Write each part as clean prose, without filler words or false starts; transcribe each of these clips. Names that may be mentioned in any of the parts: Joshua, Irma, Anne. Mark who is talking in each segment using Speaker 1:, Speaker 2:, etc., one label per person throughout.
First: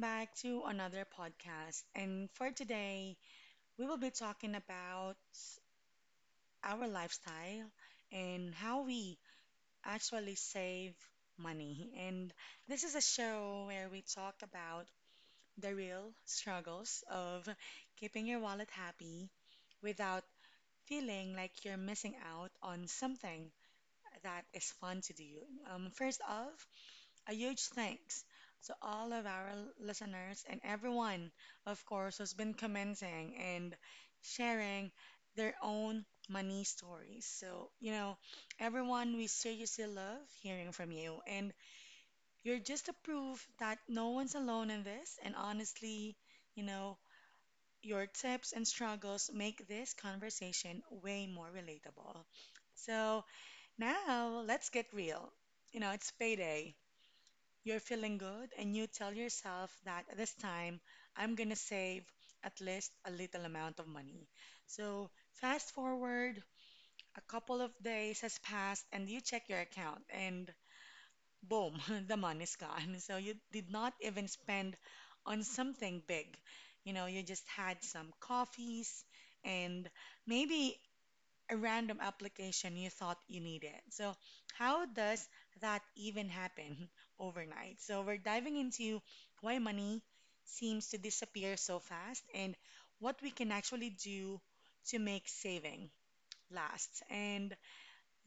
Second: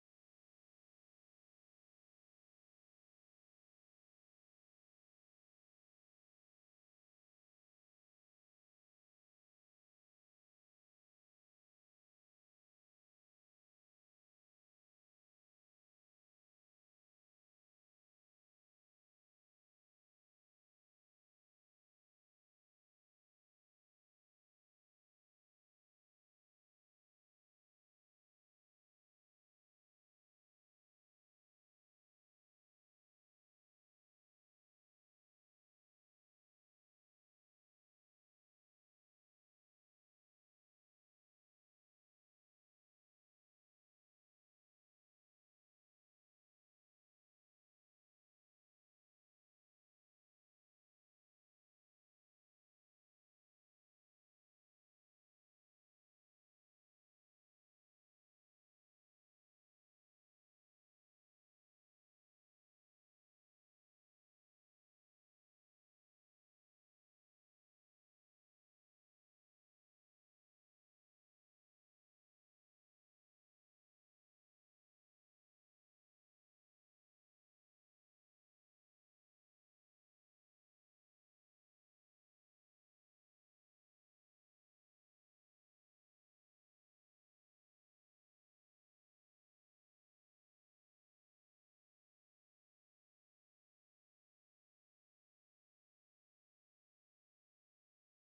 Speaker 1: back to another podcast. And for today, we will be talking about our lifestyle and how we actually save money. And this is a show where we talk about the real struggles of keeping your wallet happy without feeling like you're missing out on something that is fun to do. First off, a huge thanks to all of our listeners and everyone, of course, who's been commenting and sharing their own money stories. So, you know, everyone, we seriously love hearing from you. And you're just a proof that no one's alone in this. And honestly, you know, your tips and struggles make this conversation way more relatable. So now let's get real. You know, it's payday. You're feeling good, and you tell yourself that this time I'm gonna save at least a little amount of money. So, fast forward, a couple of days has passed, and you check your account, and boom, the money's gone. So, you did not even spend on something big. You know, you just had some coffees, and maybe a random application you thought you needed. So, how does that even happen overnight? So, we're diving into why money seems to disappear so fast and what we can actually do to make saving last. And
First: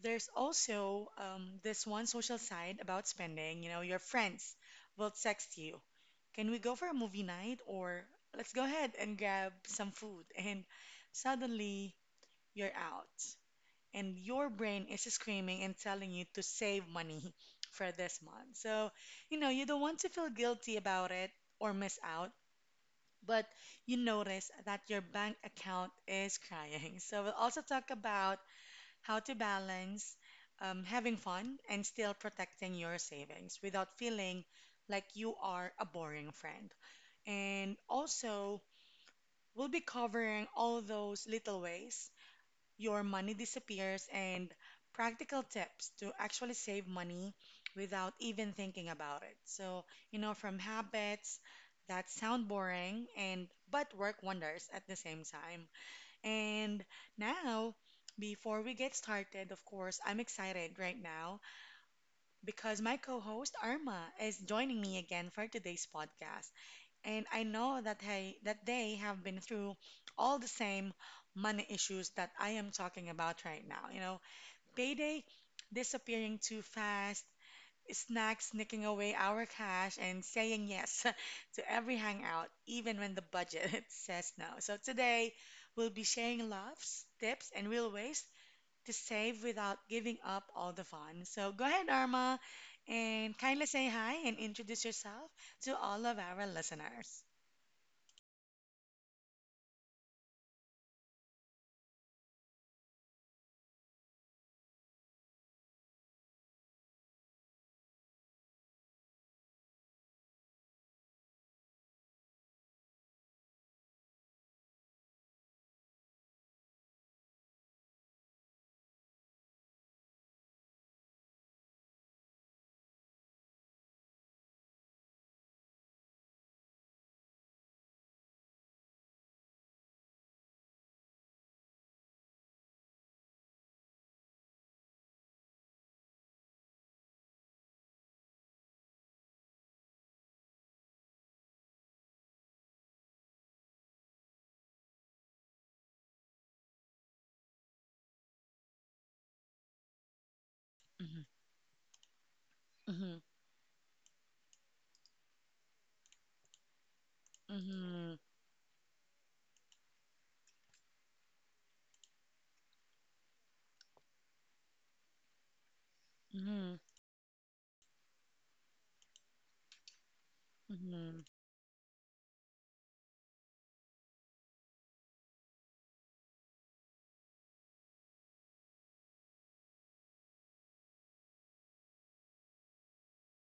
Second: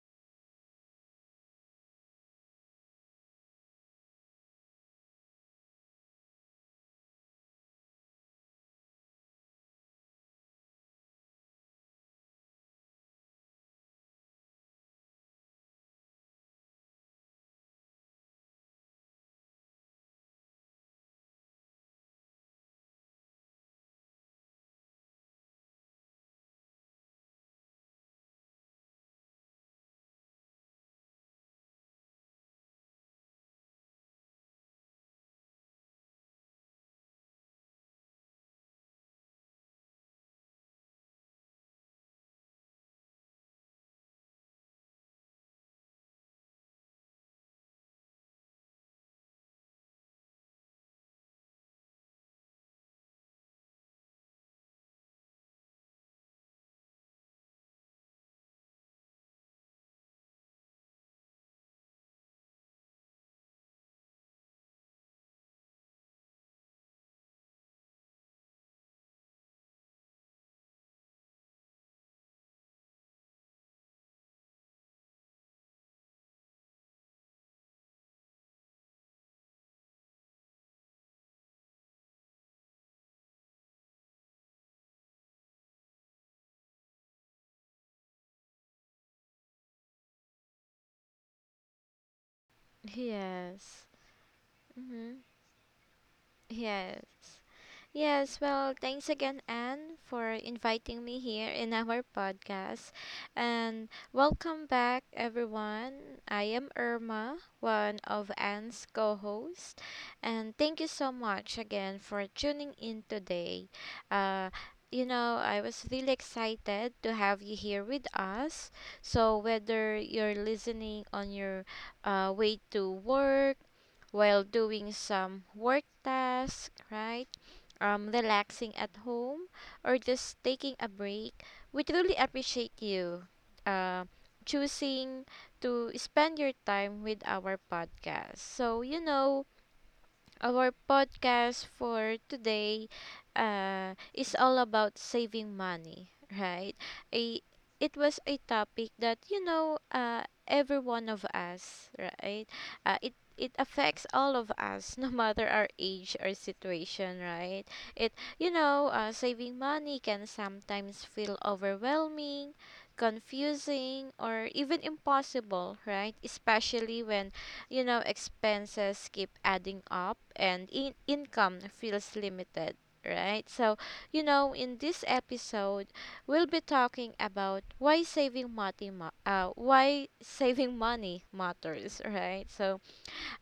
Speaker 1: there's also this one social side about spending. You know, your friends will text you, can we go for a movie night? Or let's go ahead and grab some food. And suddenly, you're out and your brain is screaming and telling you to save money for this month. So, you know, you don't want to feel guilty about it or miss out, but you notice that your bank account is crying. So, we'll also talk about how to balance having fun and still protecting your savings without feeling like you are a boring friend. And also, we'll be covering all those little ways your money disappears, and practical tips to actually save money without even thinking about it. So, you know, from habits that sound boring and but work wonders at the same time. And now, before we get started, of course, I'm excited right now because my co-host Arma is joining me again for today's podcast and I know that hey, that they have been through all the same money issues that I am talking about right now. You know, payday disappearing too fast, snacks sneaking away our cash, and saying yes to every hangout, even when the budget says no. So today, we'll be sharing loves, tips, and real ways to save without giving up all the fun. So go ahead, Arma, and kindly
Speaker 2: Yes.
Speaker 1: say hi and introduce
Speaker 2: Mm-hmm.
Speaker 1: yourself to all of our
Speaker 2: Yes.
Speaker 1: listeners.
Speaker 2: Yes. Well, thanks again, Anne, for inviting me here in our podcast. And welcome back, everyone. I am Irma, one of Anne's co hosts. And thank you so much again for tuning in today. Uh, I was really excited to have you here with us. So, whether you're listening on your way to work, while doing some work task, right? Relaxing at home or just taking a break, we truly appreciate you uh, choosing to spend your time with our podcast. So, you know, our podcast for today is all about saving money, right? I, it was a topic that, you know, every one of us, right? Uh, it,
Speaker 1: Mhm.
Speaker 2: it affects all of us, no matter our age or situation, right? It,
Speaker 1: Mhm.
Speaker 2: you know, saving money can sometimes feel overwhelming, confusing, or even impossible, right?
Speaker 1: Mhm.
Speaker 2: Especially when you know, expenses keep adding up and
Speaker 1: Mhm.
Speaker 2: income feels limited, right? So, you know, in this episode, we'll be talking about why saving money, why saving money matters, right? So,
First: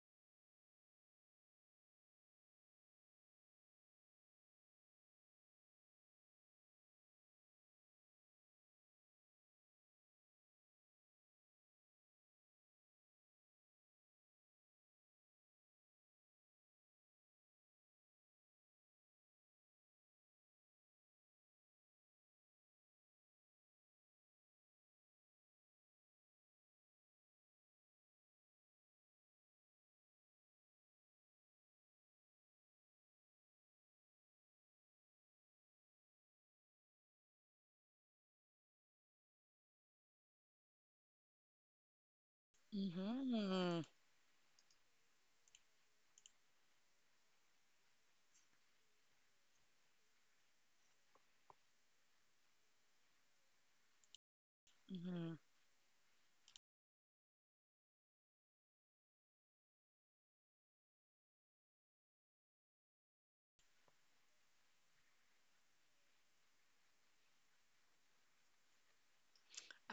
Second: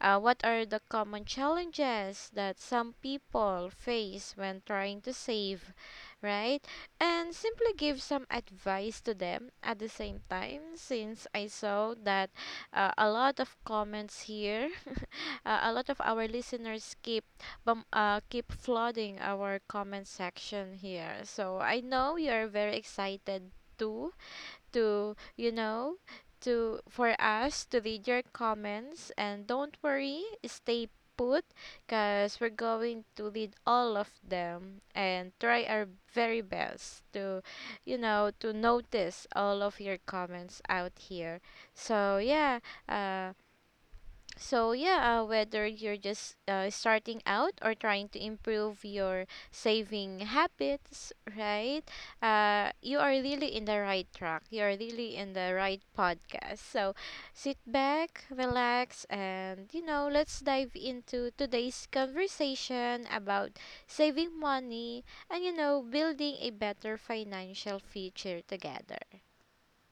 Speaker 2: what are the common challenges that some people face when trying to save, right? And simply give some advice to them at the same time, since I saw that a lot of comments here, a lot of our listeners keep keep flooding our comment section here. So I know you are very excited too to, you know, to for us to read your comments and don't worry, stay put because we're going to read all of them and try our very best to you know to notice all of your comments out here so yeah uh
Speaker 1: Mhm.
Speaker 2: so yeah, whether you're just starting out or trying to improve your saving habits, right? You are really in the right track. You are really in
Speaker 1: Mhm.
Speaker 2: the right podcast. So sit back, relax, and you know, let's dive into today's conversation about saving money and you know, building a better financial future together.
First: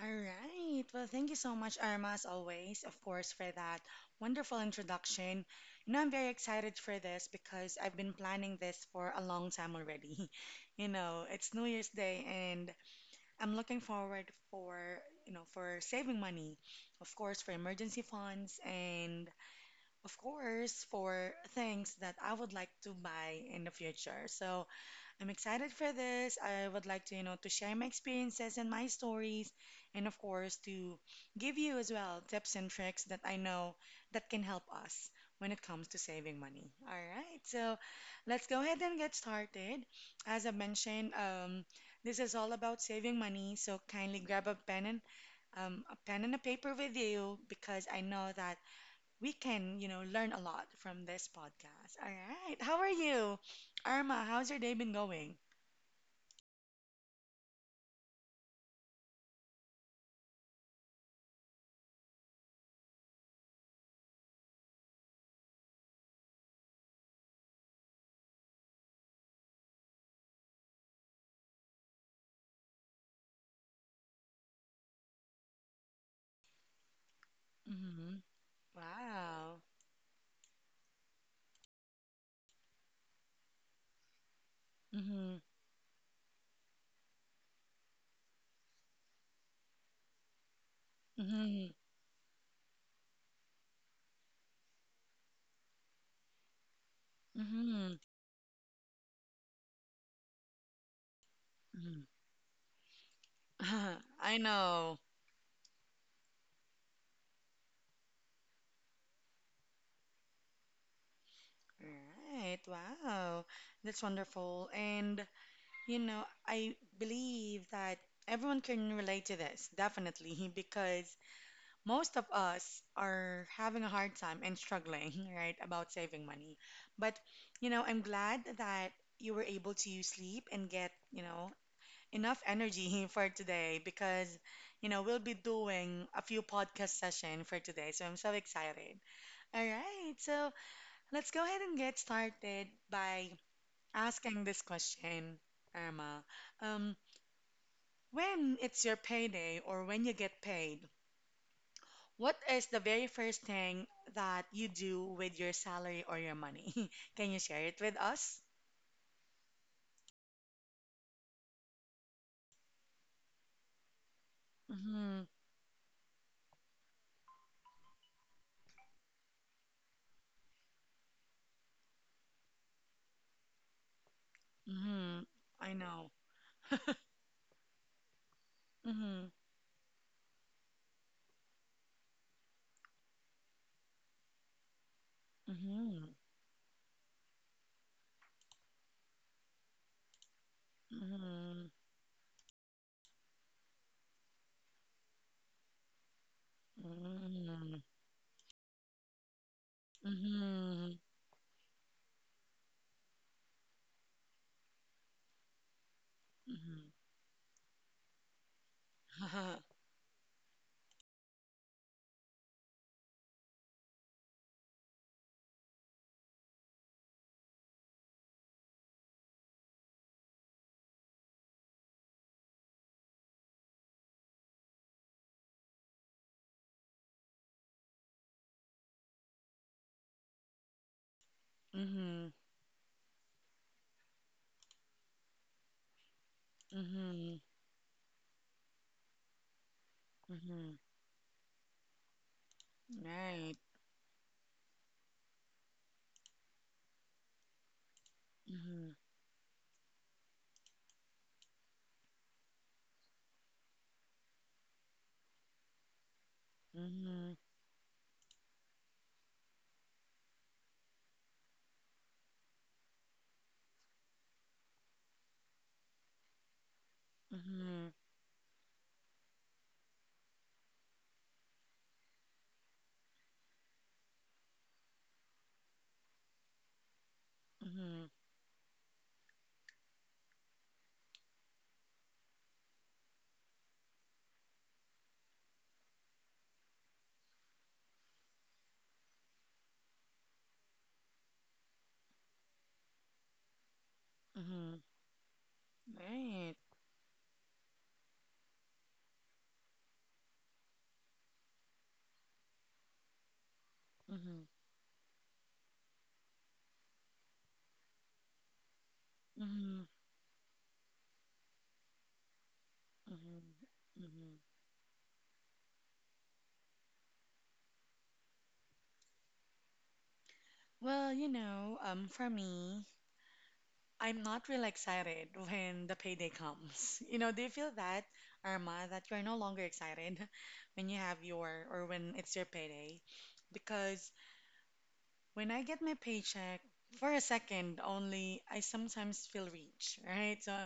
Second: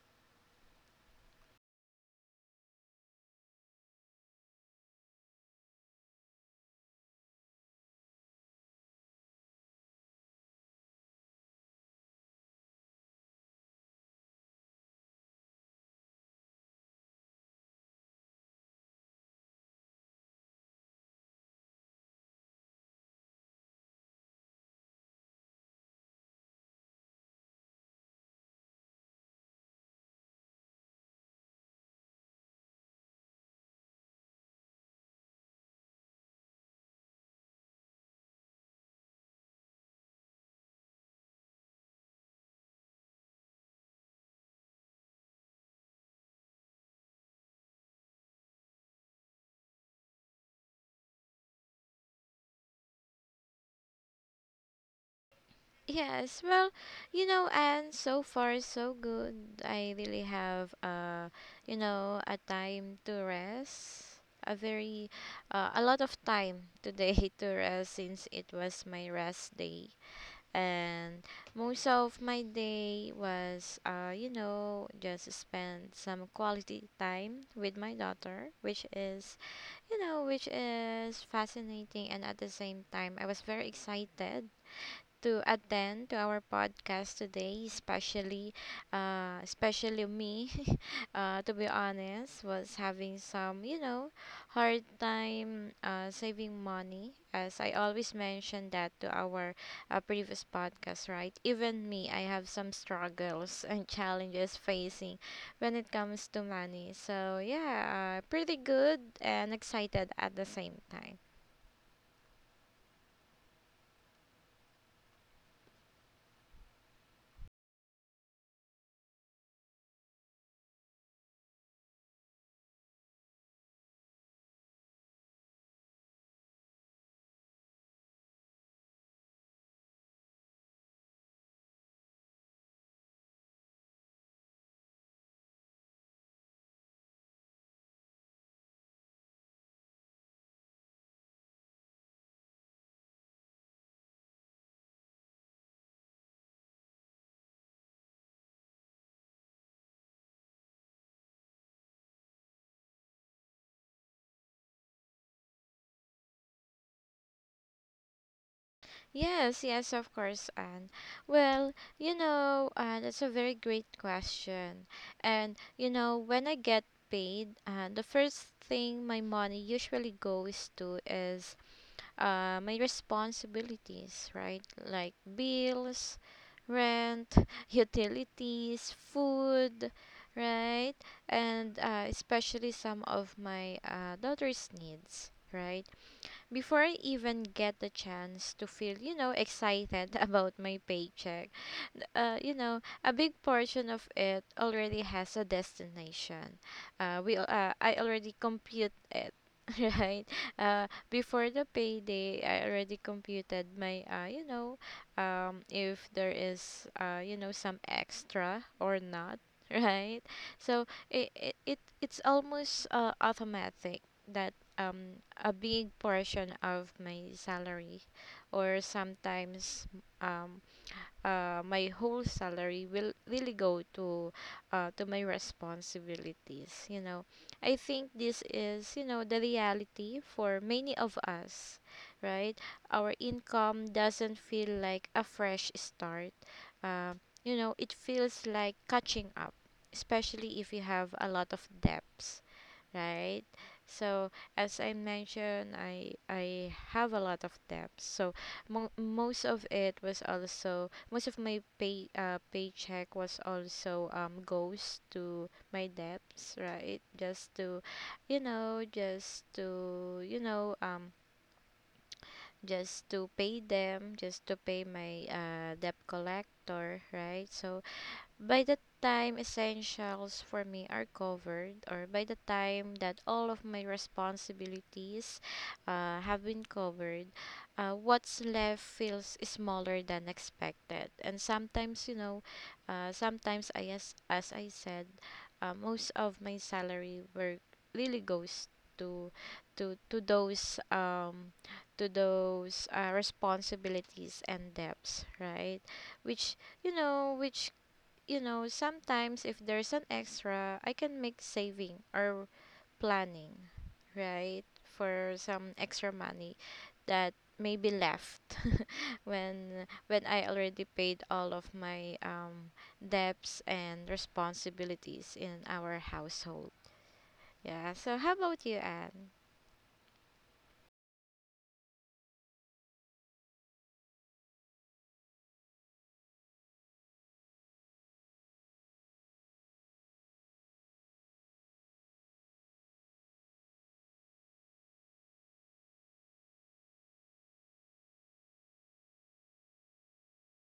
Speaker 1: All right. Well, thank you so much, Arma, as always, of course, for that wonderful introduction. You know, I'm very excited for this because I've been planning this for a long time already. You know, it's New Year's Day, and I'm looking forward for, you know, for saving money, of course, for emergency funds, and of course, for things that I would like to buy in the future. So, I'm excited for this. I would like to, you know, to share my experiences and my stories, and of course, to give you as well tips and tricks that I know that can help us when it comes to saving money. All right, so let's go ahead and get started. As I mentioned, this is all about saving money, so kindly grab a pen and a paper with you because I know that we can, you know, learn a lot from this podcast. All right, how are you? Irma, how's your day been going?
Speaker 2: Yes, well, you know, and so far so good. I really have you know, a time to rest. A very a lot of time today to rest since it was my rest day. And most of my day was you know, just spend some quality time with my
Speaker 1: Mm-hmm.
Speaker 2: daughter, which is,
Speaker 1: Wow.
Speaker 2: you know, which is fascinating and at the same time I was very excited
Speaker 1: Mm-hmm.
Speaker 2: to attend to our podcast today, especially especially me, to be
Speaker 1: Mm-hmm.
Speaker 2: honest was having some, you know, hard time saving money as I
Speaker 1: Mm-hmm.
Speaker 2: always mention that to our previous podcast, right? Even me, I have some struggles and
Speaker 1: Mm-hmm. I
Speaker 2: challenges
Speaker 1: know.
Speaker 2: facing when it comes to money. So, yeah, pretty good and excited at the same time.
Speaker 1: Right. Wow. That's wonderful. And, you know, I believe that everyone can relate to this, definitely, because most of us are having a hard time and struggling, right, about saving money. But, you know, I'm glad that you were able to sleep and get, you know, enough energy for today because you know we'll be doing a few podcast session for today so I'm so excited. All right, so let's go ahead and get started by asking this question, Irma. um, when it's your payday or when you get paid, what is the very first thing that you do with your salary or your money? Can you share it with us?
Speaker 2: Yes, yes, of course, Anne. Well, you know, that's a very great question.
Speaker 1: Mm-hmm.
Speaker 2: And, you know, when I get paid, the first thing my money usually goes to is my responsibilities, right? Like
Speaker 1: Mm-hmm. I know.
Speaker 2: bills, rent, utilities,
Speaker 1: Mm-hmm.
Speaker 2: food, right? And especially some of my daughter's needs, right?
Speaker 1: Mm-hmm.
Speaker 2: Before I even get the chance to feel, you know, excited about my paycheck,
Speaker 1: Mm-hmm.
Speaker 2: you know, a big portion of it already has a destination.
Speaker 1: Mm-hmm.
Speaker 2: I already compute it, right?
Speaker 1: Mhm.
Speaker 2: Before the payday, I already computed my you know, if there
Speaker 1: Mhm.
Speaker 2: is you know, some extra or not, right? So it's almost automatic that a big portion of my salary or sometimes um my whole salary will really go to my responsibilities. You know, I think this is you know the reality for many of us,
Speaker 1: Mhm.
Speaker 2: right? Our income doesn't feel like a fresh start. uh,
Speaker 1: Mhm.
Speaker 2: you know, it feels like catching up, especially if
Speaker 1: Mhm.
Speaker 2: you have a lot of debts, right?
Speaker 1: Right.
Speaker 2: So as I mentioned, I have a lot of debts. So
Speaker 1: Mhm.
Speaker 2: most of it was also most of my paycheck was also goes to my debts, right?
Speaker 1: Mhm.
Speaker 2: Just to, you know, just to you know just to pay them, just to pay my debt collector, right? So
Speaker 1: Mhm.
Speaker 2: by the time essentials for me are covered, or by the time that all of my responsibilities have been covered,
Speaker 1: Mhm.
Speaker 2: what's left feels smaller than expected. And sometimes, you know, as I said, most of my salary work really goes to to to those um those responsibilities and
Speaker 1: Mhm.
Speaker 2: debts, right?
Speaker 1: Right.
Speaker 2: Which you know which you know, sometimes if there's an extra, I can make saving or planning,
Speaker 1: Mhm.
Speaker 2: right? For some extra money that may be left
Speaker 1: Mhm.
Speaker 2: when I already paid all of my
Speaker 1: Mhm.
Speaker 2: debts and
Speaker 1: Mhm.
Speaker 2: responsibilities in our household. Yeah, so how about you, Anne?
Speaker 1: Well, you know, for me, I'm not real excited when the payday comes. You know, do you feel that, Irma, that you're no longer excited when you have your or when it's your payday? Because when I get my paycheck, for a second only, I sometimes feel rich, right? So,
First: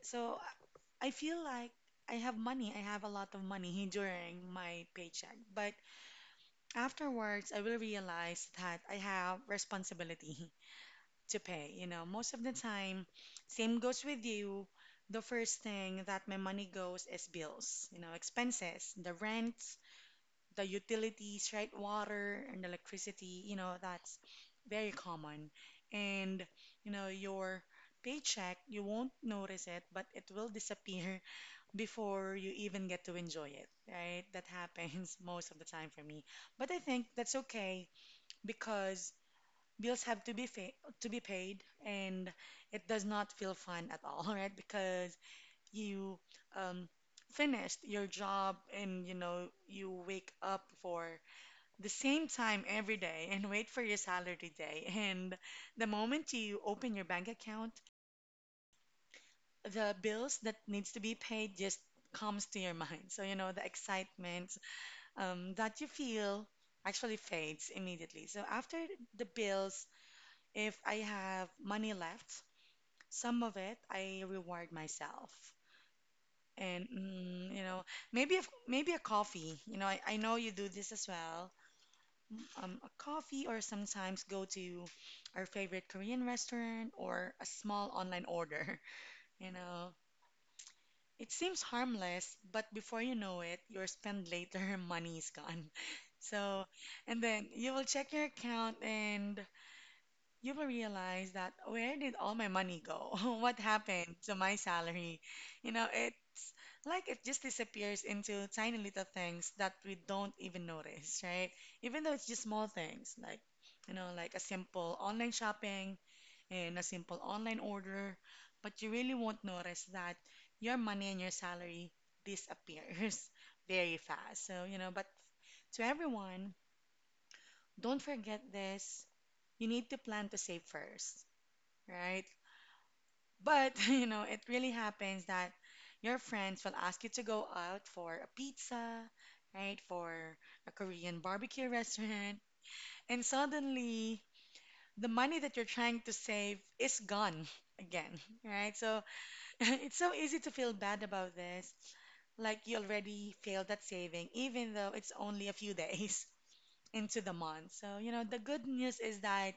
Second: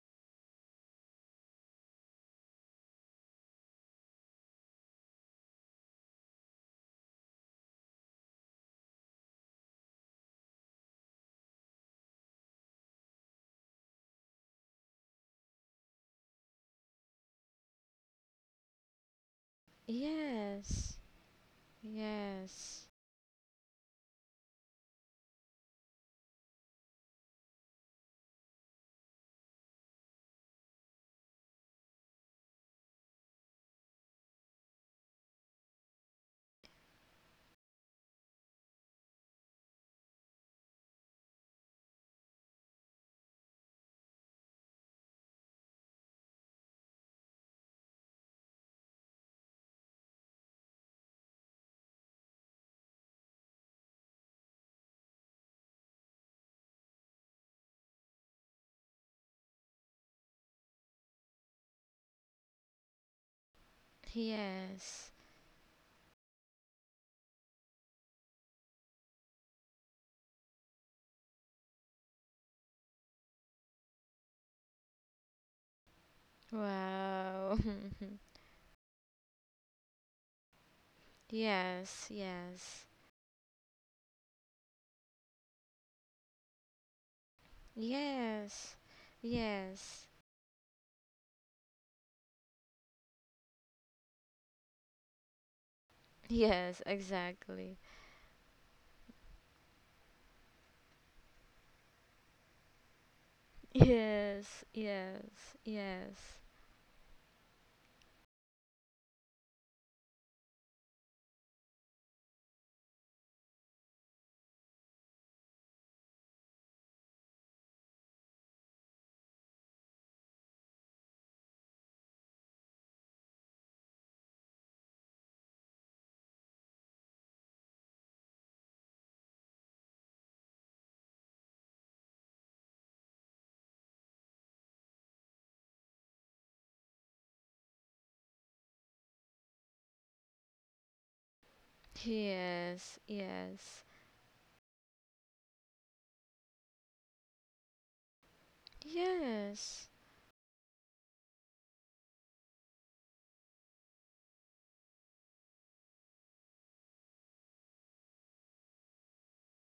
Speaker 1: so I feel like I have money. I have a lot of money during my paycheck. But afterwards, I will realize that I have responsibility to pay. You know, most of the time, same goes with you. The first thing that my money goes is bills, you know, expenses, the rent, the
Speaker 2: Yes.
Speaker 1: utilities, right? Water and
Speaker 2: Yes.
Speaker 1: electricity, you know, that's very common. And, you know, your paycheck, you won't notice it, but it will disappear before you even get to enjoy it, right? That happens most of the time for me. But I think that's okay because bills have to be to be paid and it does not feel fun at all, right? Because you um finished your job and you know you wake up for the same time every day and wait for your salary day. And the moment you open your bank account, the bills that needs to be paid just comes to your mind. So, you know, the excitement
Speaker 2: Yes.
Speaker 1: that you feel actually fades immediately. So after the bills, if I have money left, some of it I reward myself. And
Speaker 2: Wow.
Speaker 1: you know, maybe if, maybe a coffee. You know, I know you do this as well,
Speaker 2: Yes, yes.
Speaker 1: a coffee or sometimes go to our favorite Korean restaurant or a small online
Speaker 2: Yes,
Speaker 1: order. You know,
Speaker 2: yes,
Speaker 1: it seems harmless, but before you know it, your spend later money is gone. So,
Speaker 2: yes,
Speaker 1: and then
Speaker 2: exactly.
Speaker 1: you will check your account and you will realize that where did all my money go? What happened to my
Speaker 2: Yes,
Speaker 1: salary?
Speaker 2: yes,
Speaker 1: You know,
Speaker 2: yes,
Speaker 1: it's like it just disappears into tiny little things that we don't even notice, right? Even though it's just small things, like, you know, like a simple online shopping and a simple online order, but you really won't notice that your money and your salary disappears very fast. So, you know, but to everyone, don't forget this. You need to plan to save first, right? But, you know, it really happens that your friends will ask you to go out for a pizza, right? For a Korean barbecue restaurant.
Speaker 2: yes,
Speaker 1: And
Speaker 2: yes,
Speaker 1: suddenly, the money that you're trying to save is gone again, right? So
Speaker 2: yes,
Speaker 1: it's so easy to feel bad about this. Like you already failed at saving, even though it's only a few days into the month. So, you know, the good news is that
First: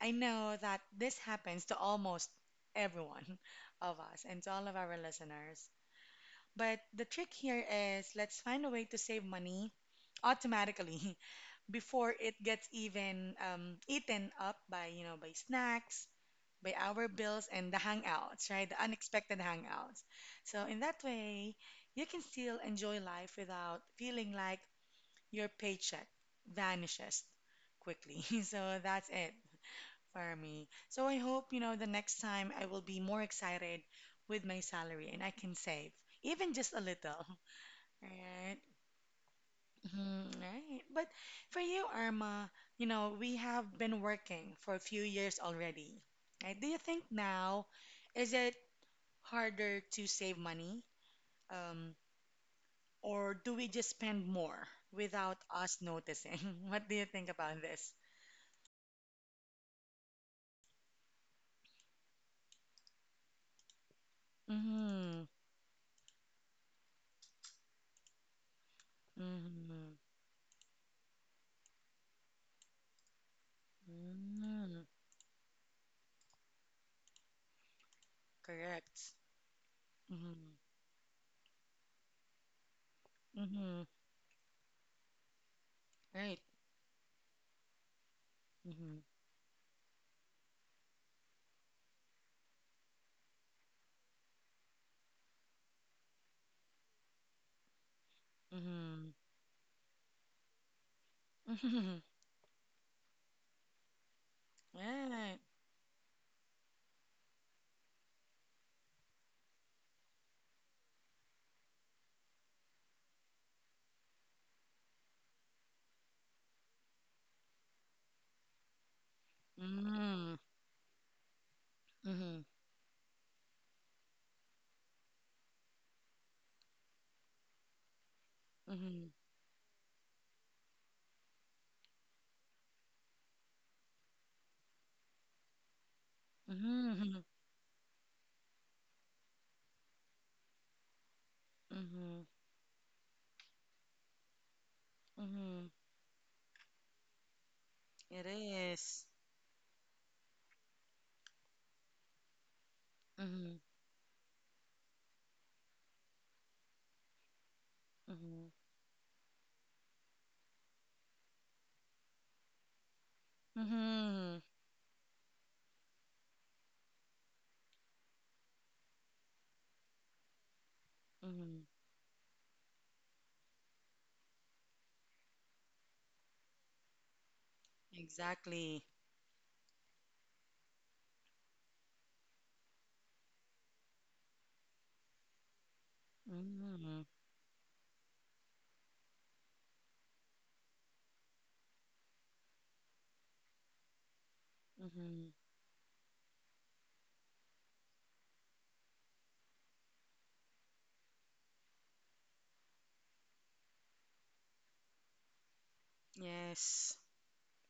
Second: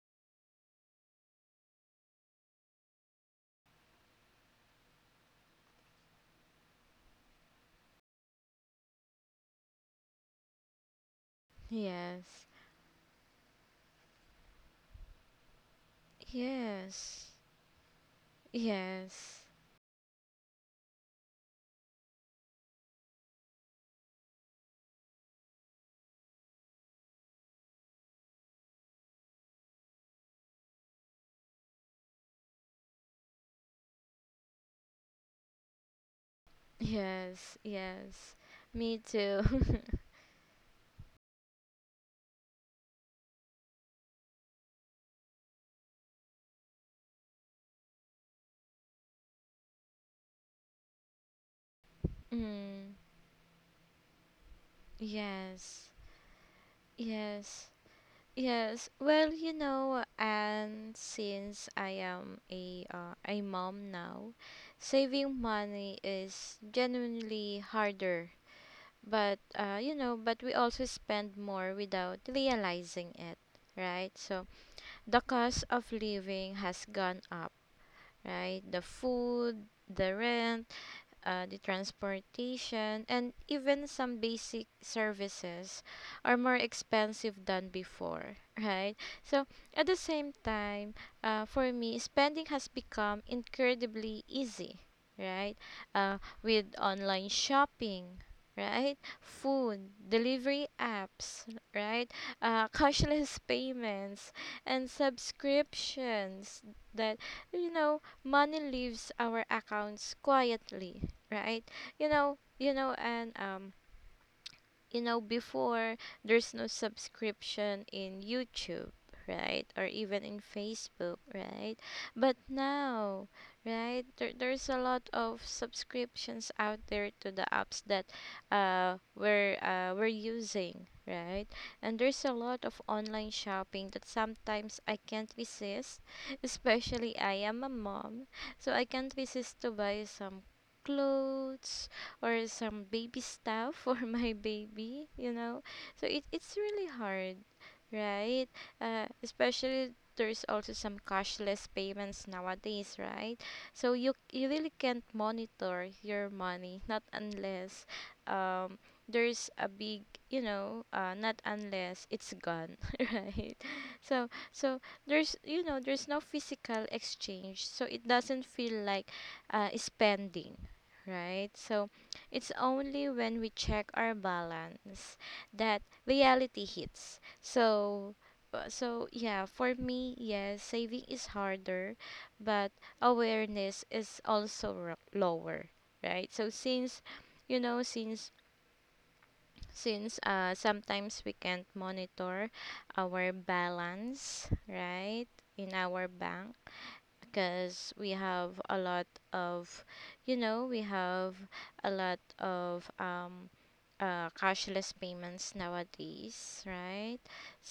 Speaker 1: I know that this happens to almost everyone of us and to all of our listeners. But the trick here is let's find a way to save money automatically before it
Speaker 2: yes,
Speaker 1: gets even eaten up by, you know, by snacks, by our
Speaker 2: yes,
Speaker 1: bills and the hangouts, right? The unexpected
Speaker 2: yes,
Speaker 1: hangouts. So in that way, you can still enjoy life without feeling like your paycheck vanishes quickly. So that's it for me. So I hope, you know, the next time I will be more excited with my salary and I can save, even just a little.
Speaker 2: yes, yes.
Speaker 1: Right?
Speaker 2: Me too.
Speaker 1: Mhm, right. But for you, Irma, you know, we have been working for a few years already. Right? Do you think now, is it harder to save money? Um,
Speaker 2: Mm,
Speaker 1: or do we just spend more without us
Speaker 2: yes,
Speaker 1: noticing? What do you think about
Speaker 2: yes.
Speaker 1: this?
Speaker 2: Yes, well, you know, and since I am a mom now,
Speaker 1: Mm-hmm.
Speaker 2: saving money is genuinely harder. But you
Speaker 1: Mm-hmm.
Speaker 2: know, but we also spend more without realizing it, right? So
Speaker 1: Mm,
Speaker 2: the cost of living has gone up, right? The
Speaker 1: correct.
Speaker 2: food, the
Speaker 1: Mm-hmm.
Speaker 2: rent, the transportation, and
Speaker 1: Mm-hmm.
Speaker 2: even some basic services are
Speaker 1: Right.
Speaker 2: more expensive than before, right?
Speaker 1: Mm-hmm.
Speaker 2: So, at the same time, for me, spending has become incredibly easy, right? With online shopping, right?
Speaker 1: Mm-hmm.
Speaker 2: Food, delivery apps,
Speaker 1: Mm-hmm.
Speaker 2: right? Cashless payments, and
Speaker 1: Right.
Speaker 2: subscriptions that, you know, money leaves our accounts quietly, right? You know, and you know, before there's no subscription in YouTube, right, or even
Speaker 1: Mm-hmm.
Speaker 2: in Facebook, right? But
Speaker 1: Mm-hmm.
Speaker 2: now, right, there's a lot of subscriptions out there to the apps that
Speaker 1: Mm-hmm.
Speaker 2: we're using. Right, and there's a lot of online shopping that sometimes I can't resist, especially
Speaker 1: Mm-hmm.
Speaker 2: I am a mom, so I can't resist to buy some clothes
Speaker 1: Mm-hmm.
Speaker 2: or some baby stuff for my baby, you know.
Speaker 1: Mm-hmm.
Speaker 2: So it's really hard,
Speaker 1: It
Speaker 2: right?
Speaker 1: is.
Speaker 2: Especially there's also some cashless payments nowadays, right?
Speaker 1: Mm-hmm.
Speaker 2: So you really can't monitor your money, not unless
Speaker 1: Mm-hmm.
Speaker 2: um there's a big you know not unless it's gone, right? So
Speaker 1: Mm-hmm.
Speaker 2: so there's you know there's no physical exchange so it doesn't feel like spending, right?
Speaker 1: Mm-hmm.
Speaker 2: So it's only when we check our balance that reality hits. So, uh,
Speaker 1: Exactly.
Speaker 2: so yeah, for me, yes, saving is harder, but awareness is also lower, right? So since,
Speaker 1: Mm-hmm.
Speaker 2: you know, since sometimes we can't monitor our balance, right,
Speaker 1: Mm-hmm.
Speaker 2: in our bank because we have a lot of, you know, we have a lot of cashless payments nowadays,
Speaker 1: Yes.
Speaker 2: right?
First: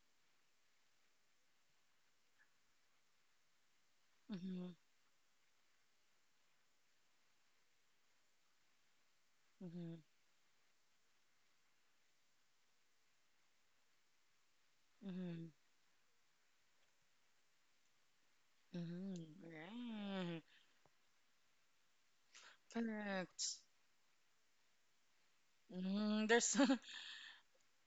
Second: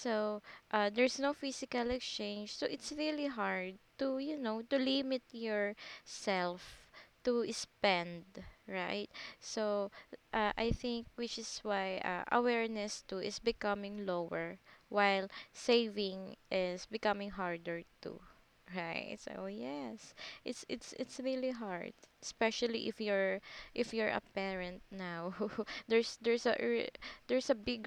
Speaker 2: So there's no physical exchange, so it's really hard to you know
Speaker 1: Mm-hmm.
Speaker 2: to limit yourself to spend, right? So
Speaker 1: Mm-hmm.
Speaker 2: I think which is why awareness too is becoming lower, while
Speaker 1: Mm-hmm.
Speaker 2: saving is becoming harder too. Right.
Speaker 1: Mm-hmm.
Speaker 2: So yes,
Speaker 1: Right.
Speaker 2: it's really hard, especially if
Speaker 1: Correct.
Speaker 2: you're a parent now. There's
Speaker 1: Mm-hmm. There's
Speaker 2: there's a big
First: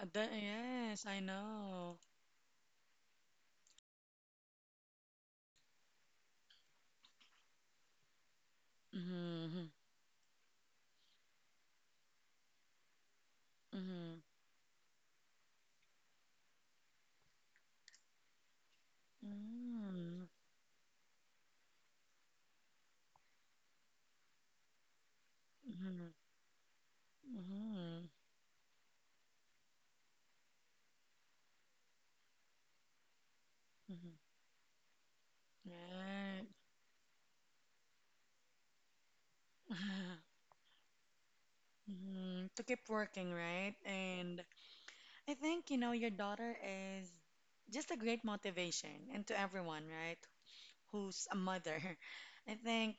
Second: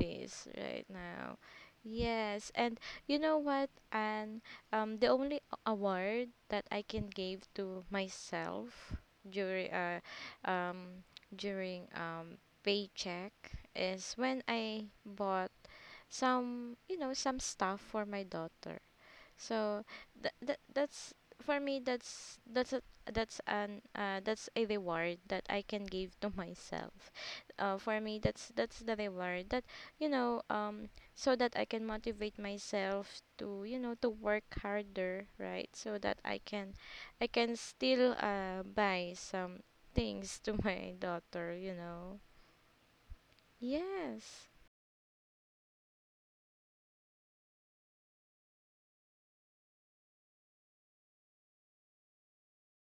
Speaker 1: uh a,
Speaker 2: right
Speaker 1: yes, I
Speaker 2: now.
Speaker 1: know.
Speaker 2: Yes, and you know what, and the only award that I can give to myself
Speaker 1: Mm-hmm.
Speaker 2: during uh um during paycheck is
Speaker 1: Mm-hmm.
Speaker 2: when I bought some you know some stuff for my daughter. So
Speaker 1: Mm,
Speaker 2: that's for me that's that's an that's a reward that I can
Speaker 1: mhm,
Speaker 2: give to myself. For
Speaker 1: mhm,
Speaker 2: me that's the reward that you know so that I can motivate myself to you know to
Speaker 1: mhm.
Speaker 2: work harder, right? So that
Speaker 1: Right.
Speaker 2: I can still buy some things to my daughter you know.
Speaker 1: Mhm, to keep working, right? And
Speaker 2: Yes,
Speaker 1: I think, you know, your daughter is just a great motivation and to everyone, right? Who's a mother. I think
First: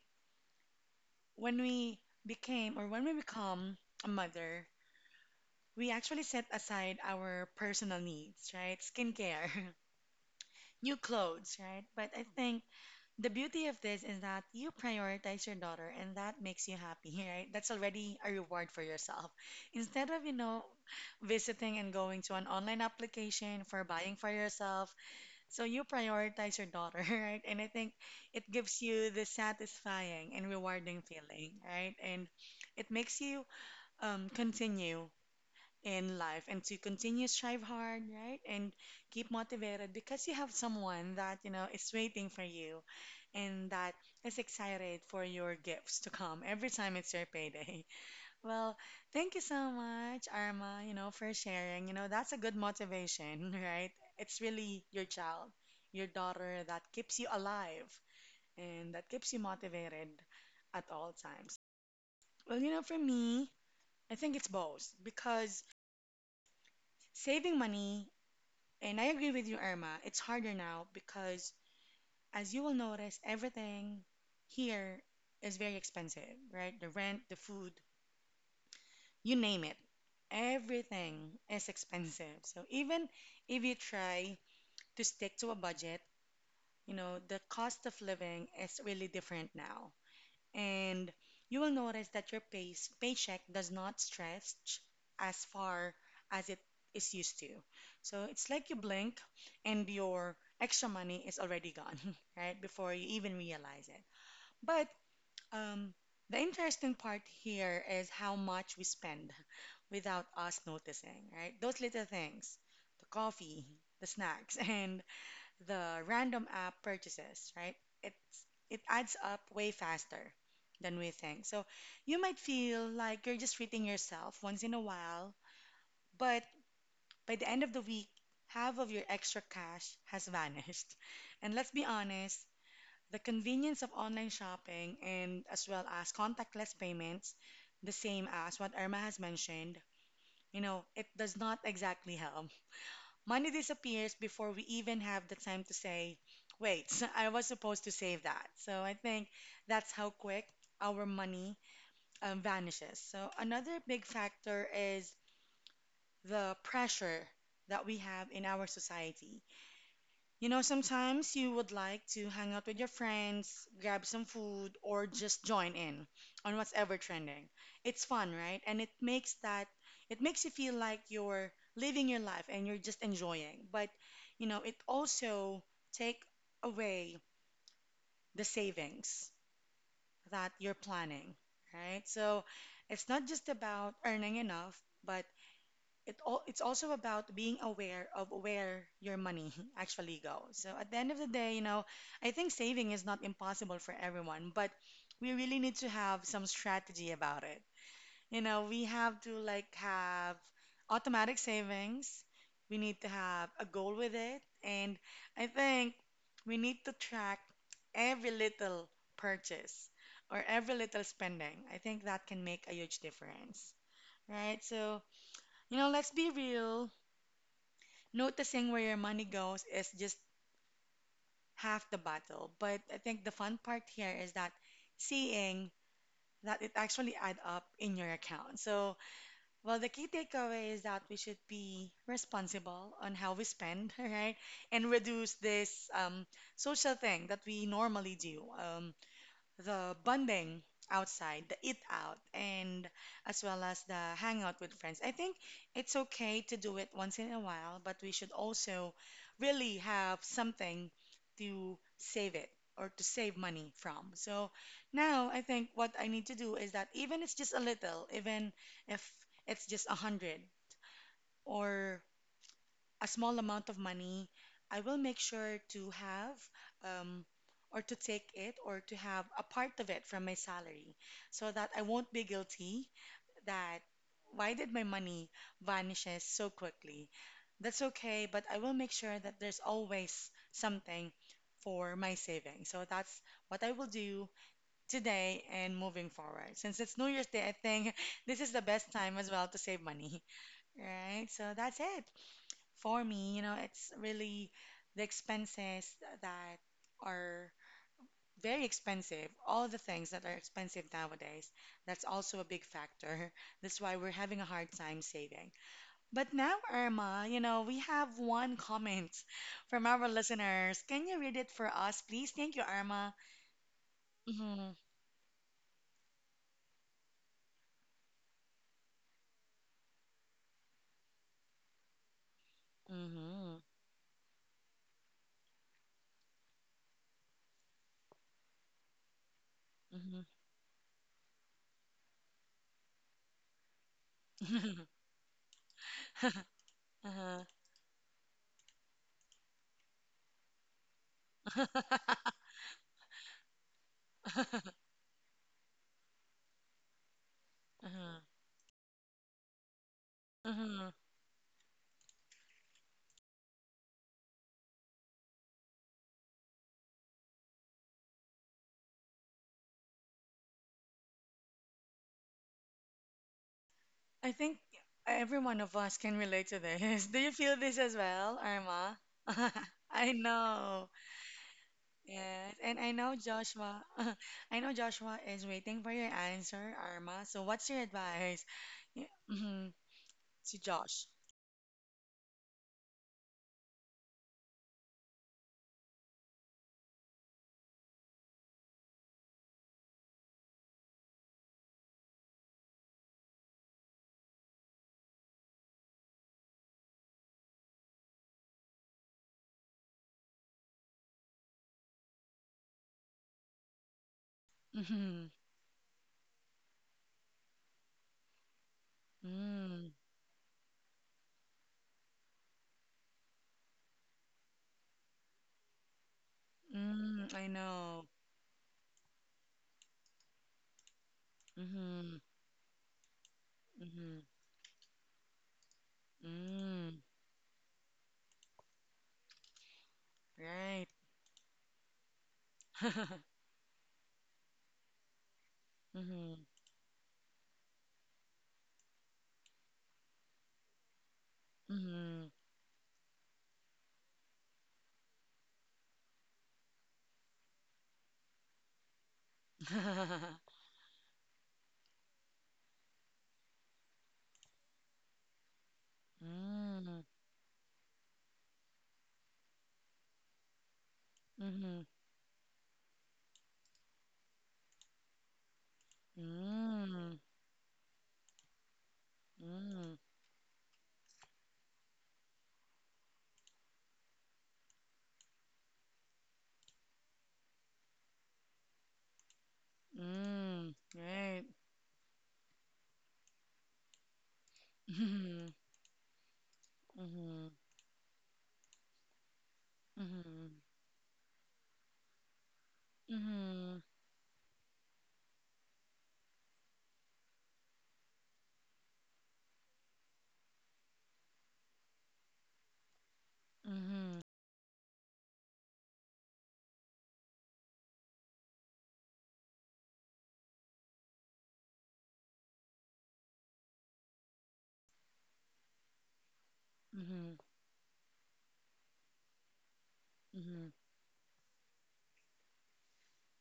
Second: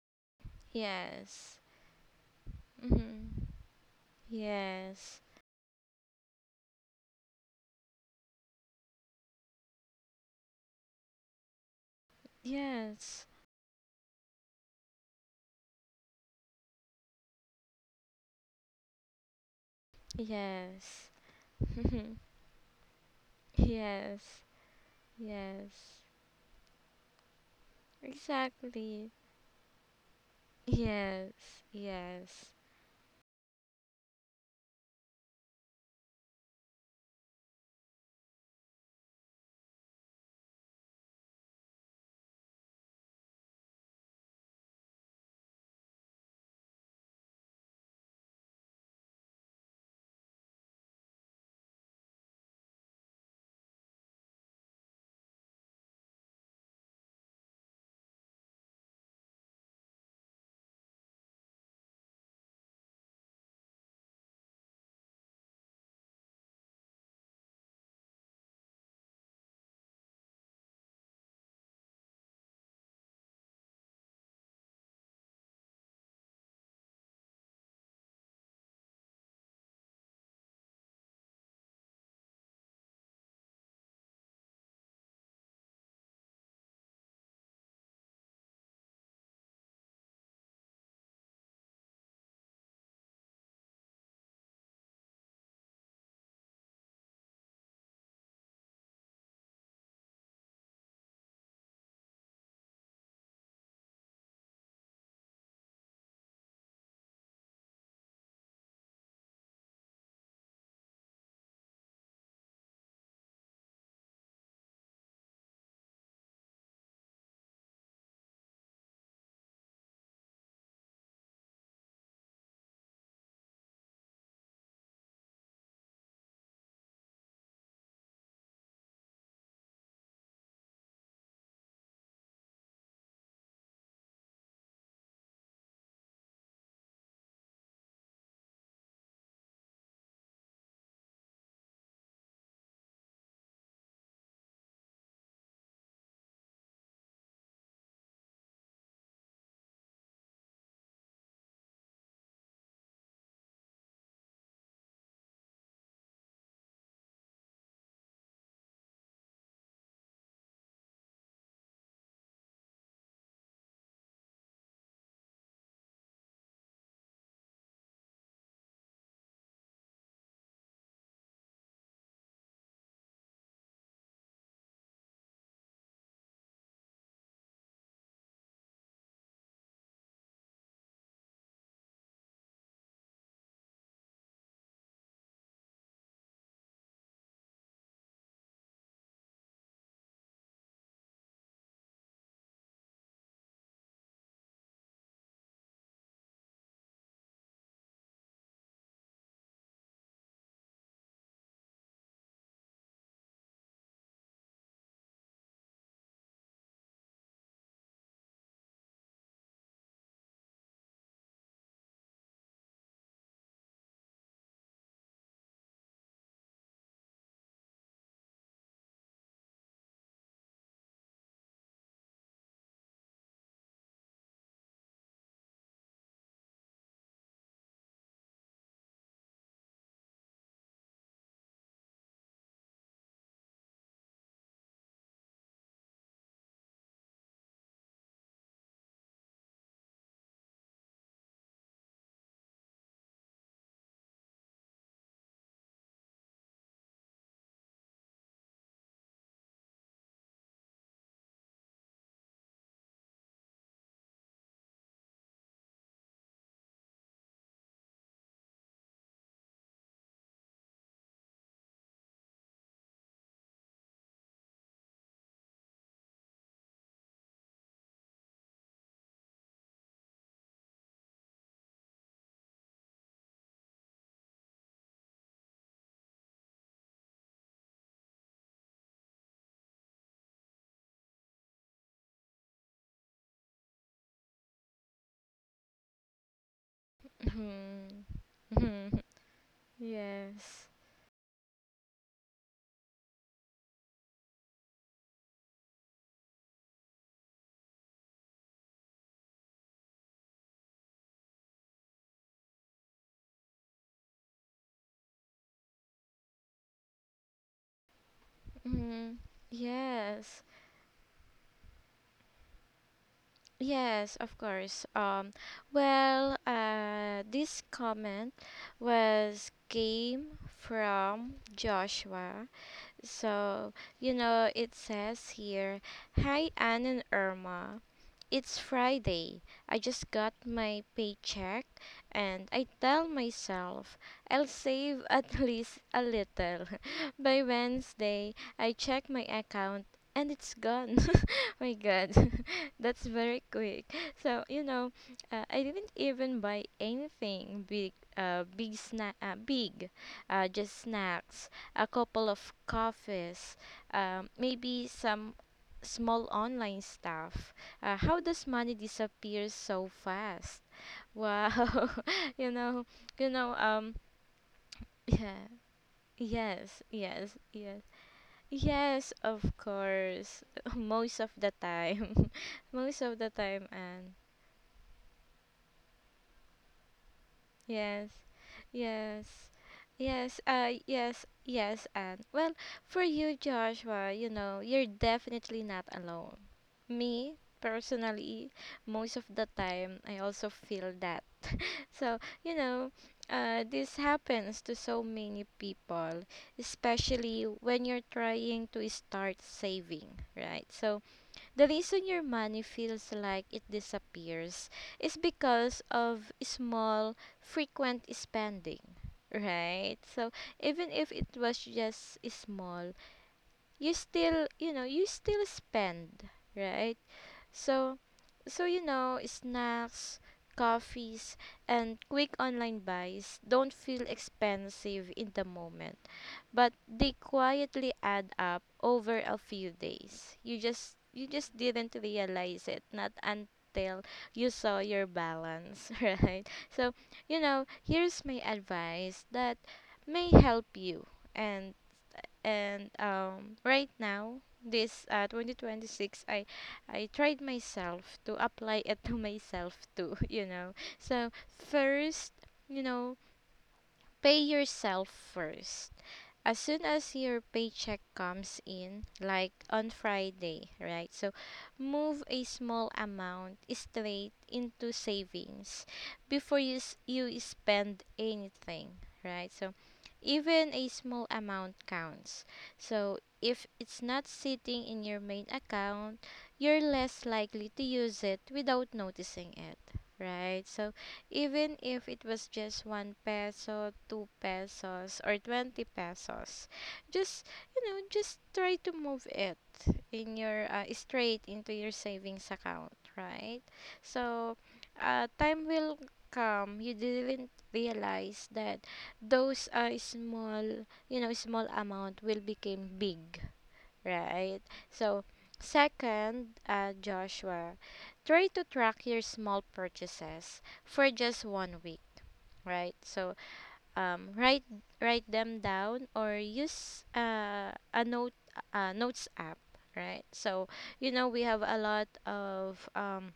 Speaker 2: yes,
Speaker 1: when we became or when we
Speaker 2: mm-hmm.
Speaker 1: become a mother,
Speaker 2: Yes,
Speaker 1: we actually set aside our personal needs, right? Skincare, new clothes, right? But I think
Speaker 2: yes,
Speaker 1: the beauty of this is that you prioritize your daughter and that makes you happy, right? That's already a reward for yourself. Instead of, you know,
Speaker 2: yes.
Speaker 1: visiting and going to an online application for buying for
Speaker 2: Yes,
Speaker 1: yourself, so you
Speaker 2: yes,
Speaker 1: prioritize your daughter, right? And I think it gives
Speaker 2: exactly.
Speaker 1: you the satisfying and rewarding
Speaker 2: Yes,
Speaker 1: feeling, right? And
Speaker 2: yes.
Speaker 1: it makes you continue in life and to continue strive hard, right? And keep motivated because you have someone that, you know, is waiting for you and that is excited for your gifts to come every time it's your payday. Well, thank you so much, Arma, you know, for sharing. You know, that's a good motivation, right? It's really your child, your daughter that keeps you alive and that keeps you motivated at all times. Well, you know, for me, I think it's both because saving money. And I agree with you, Irma. It's harder now because, as you will notice, everything here is very expensive, right? The rent, the food, you name it. Everything is expensive. So even if you try to stick to a budget, you know, the cost of living is really different now, and you will notice that your paycheck does not stretch as far as it is used to. So it's like you blink and your extra money is already gone, right? Before you even realize it. But um, the interesting part here is how much we spend without us noticing, right? Those little things, the coffee, the snacks, and the random app purchases, right? It's it adds up way faster than we think. So you might feel like you're just treating yourself once in a while, but by the end of the week, half of your extra cash has vanished. And let's be honest, the convenience of online shopping and as well as contactless payments, the same as what Irma has mentioned, you know, it does not exactly help. Money disappears before we even have the time to say, wait, I was supposed to save that. So I think that's how quick our money vanishes. So another big factor is the pressure that we have in our society. You know, sometimes you would like to hang out with your friends, grab some food, or just join in on what's ever trending. It's fun, right? And it makes you feel like you're living your life and you're just enjoying. But, you know, it also take away the savings that you're planning, right? So, it's not just about earning enough, but it's also about being aware of where your money actually goes. So at the end of the day, you know, I think saving is not impossible for everyone, but we really need to have some strategy about it. You know, we have to like have automatic savings. We need to have a goal with it, and I think we need to track every little purchase or every little spending. I think that can make a huge difference, right? So, you know, let's be real, noticing where your money goes is just half the battle. But I think the fun part here is that seeing that it actually add up in your account. So, well, the key takeaway is that we should be responsible on how we spend, right? And reduce this social thing that we normally do. The bonding outside, the eat out, and as well as the hangout with friends. I think it's okay to do it once in a while, but we should also really have something to save it or to save money from. So now I think what I need to do is that even it's just a little, even if it's just a hundred or a small amount of money, I will make sure to have um, or to take it or to have a part of it from my salary so that I won't be guilty that why did my money vanishes so quickly? That's okay, but I will make sure that there's always something for my savings. So that's what I will do today and moving forward. Since it's New Year's Day, I think
Speaker 2: Mhm.
Speaker 1: this is the best
Speaker 2: Mhm.
Speaker 1: time as well to save money,
Speaker 2: Yes.
Speaker 1: right? So that's it. For me, you know, it's really the expenses that are very expensive. All the things that are expensive nowadays, that's also a big factor. That's why we're having a hard time saving. But now, Irma, you know, we have one comment
Speaker 2: Mhm.
Speaker 1: from our
Speaker 2: Yes.
Speaker 1: listeners. Can you read it for us, please? Thank you, Irma.
Speaker 2: Yes, of
Speaker 1: Mm-hmm.
Speaker 2: course. Well, this comment was came from Joshua.
Speaker 1: Mm-hmm.
Speaker 2: So, you know, it says here, "Hi Anne and Irma. It's Friday. I just
Speaker 1: Mm-hmm.
Speaker 2: got my paycheck, and I tell myself I'll save at least a little.
Speaker 1: Uh-huh.
Speaker 2: By Wednesday, I check my account and it's gone." My god. That's very quick. So, you
Speaker 1: Uh-huh.
Speaker 2: know, I didn't even buy anything big big snack big just
Speaker 1: Uh-huh.
Speaker 2: snacks, a couple of coffees, maybe some small online stuff. How does money disappear so fast? Wow, you know, you know, um,
Speaker 1: I think every
Speaker 2: yeah,
Speaker 1: one of us can relate to
Speaker 2: yes,
Speaker 1: this. Do you
Speaker 2: yes,
Speaker 1: feel this
Speaker 2: yes,
Speaker 1: as well, Irma?
Speaker 2: yes, of
Speaker 1: I
Speaker 2: course,
Speaker 1: know.
Speaker 2: most of the time,
Speaker 1: Yes, and I
Speaker 2: most
Speaker 1: know
Speaker 2: of the time,
Speaker 1: Joshua.
Speaker 2: and
Speaker 1: I know Joshua is waiting for your answer, Irma. So what's your
Speaker 2: yes,
Speaker 1: advice? Yeah,
Speaker 2: yes,
Speaker 1: mhm,
Speaker 2: yes,
Speaker 1: to Josh.
Speaker 2: yes, yes, and well, for you, Joshua, you know, you're definitely not alone. Me personally, most of the time, I also feel that. So, you know, this happens to so many people, especially when you're trying to start saving, right? So, the reason your money feels like it disappears is
Speaker 1: Mm-hmm.
Speaker 2: because of small, frequent spending,
Speaker 1: Mm,
Speaker 2: right? So, even if it was just small, you still, you still spend, right?
Speaker 1: I
Speaker 2: So,
Speaker 1: know.
Speaker 2: snacks, coffees, and
Speaker 1: Mm-hmm.
Speaker 2: quick online buys don't feel
Speaker 1: Mm-hmm.
Speaker 2: expensive in the moment, but
Speaker 1: Mm,
Speaker 2: they quietly add up over a few days. You
Speaker 1: right.
Speaker 2: just you just didn't realize it, not until you saw your balance,
Speaker 1: Mm-hmm.
Speaker 2: right? So, you know, here's my advice that may help you and
Speaker 1: Mm-hmm.
Speaker 2: and right now, this 2026, I tried myself to apply it to myself too, you know. So first, you know, pay yourself first as soon
Speaker 1: Mm,
Speaker 2: as your paycheck comes in, like on Friday, right? So
Speaker 1: mm-hmm.
Speaker 2: move a small amount straight into savings before you
Speaker 1: Mm,
Speaker 2: you spend anything, right? So
Speaker 1: mm.
Speaker 2: even a small amount counts. So if it's not sitting in your main account, you're less likely to use it without noticing it, right?
Speaker 1: Mm,
Speaker 2: So
Speaker 1: right.
Speaker 2: even if it was just 1 peso, 2 pesos, or
Speaker 1: Mhm,
Speaker 2: 20 pesos.
Speaker 1: mhm,
Speaker 2: Just, you know, just try to move it in
Speaker 1: mhm,
Speaker 2: your straight into your savings account, right?
Speaker 1: mhm,
Speaker 2: So, time will come, you didn't realize that those small, you know, small amount will become big.
Speaker 1: mhm,
Speaker 2: Right. So, second, Joshua, try to track your small purchases for just one week, right? So, um, write write them down or use
Speaker 1: mhm,
Speaker 2: a note, notes app, right? So, you know, we have a lot of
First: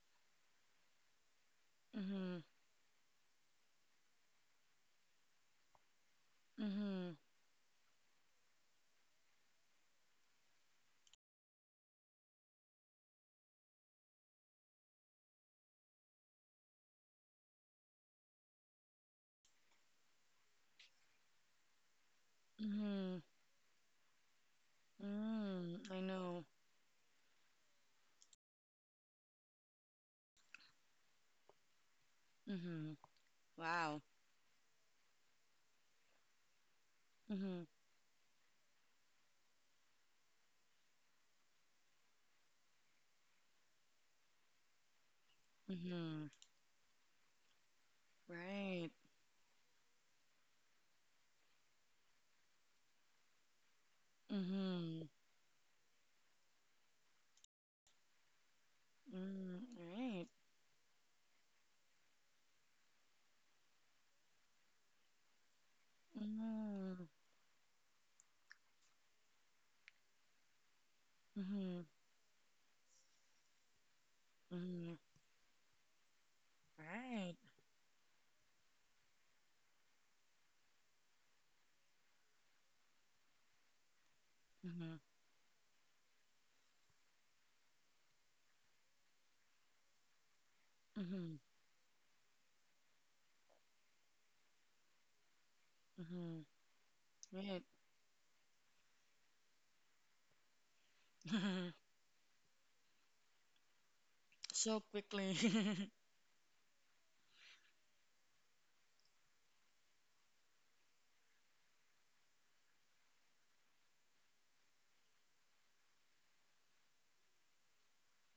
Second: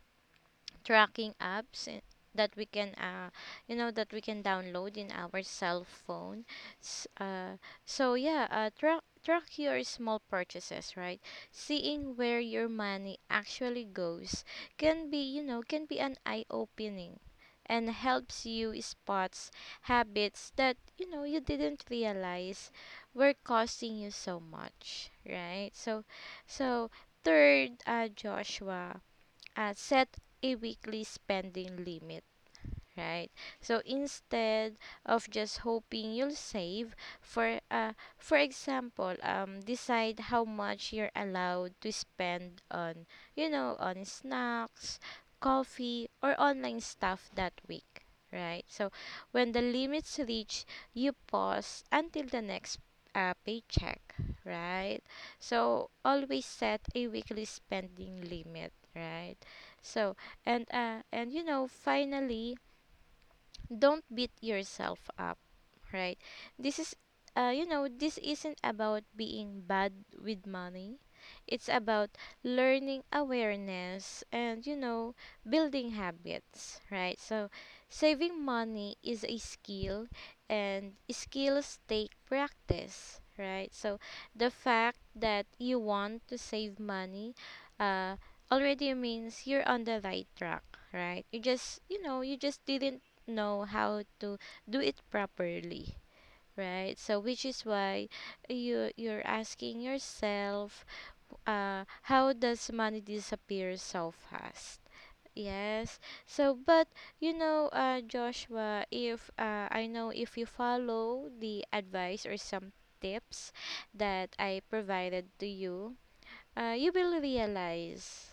Speaker 2: tracking apps,
Speaker 1: mhm,
Speaker 2: that we can you know, that we can download in our cell phone.
Speaker 1: mhm,
Speaker 2: S-
Speaker 1: mhm,
Speaker 2: uh so yeah, track your small purchases, right? Seeing where your money actually goes can be, you know, can be an eye opening, and helps you spots habits that you know you didn't realize
Speaker 1: mhm,
Speaker 2: were costing you so much, right?
Speaker 1: mm, I
Speaker 2: So,
Speaker 1: know.
Speaker 2: so third, Joshua, set a weekly spending limit,
Speaker 1: Mhm.
Speaker 2: right? So
Speaker 1: Wow.
Speaker 2: instead of just hoping you'll save,
Speaker 1: Mhm,
Speaker 2: for example, decide how much you're allowed to spend on, you know, on snacks, coffee,
Speaker 1: mhm.
Speaker 2: or online stuff that week, right?
Speaker 1: Right.
Speaker 2: So when the limits reach, you pause until the next paycheck, right?
Speaker 1: Mhm,
Speaker 2: So always set a weekly spending limit, right?
Speaker 1: mm,
Speaker 2: So
Speaker 1: right.
Speaker 2: and you know, finally, don't beat yourself up, right? This is
Speaker 1: Mhm,
Speaker 2: you know, this isn't about being bad with money, it's
Speaker 1: mhm,
Speaker 2: about learning awareness and, you
Speaker 1: mhm,
Speaker 2: know, building habits, right?
Speaker 1: right.
Speaker 2: So saving money is a skill, and skills take practice, right? So the
Speaker 1: Mhm,
Speaker 2: fact that you want to save money, uh, already means you're on the right track, right?
Speaker 1: mhm,
Speaker 2: You just, you know, you just didn't know how to do it properly,
Speaker 1: mhm,
Speaker 2: right? So which
Speaker 1: right.
Speaker 2: is why you're asking yourself, how does money disappear so
Speaker 1: So
Speaker 2: fast?
Speaker 1: quickly.
Speaker 2: Yes. So but you know, Joshua, if I know if you follow the advice or some tips that I provided to you, you will realize,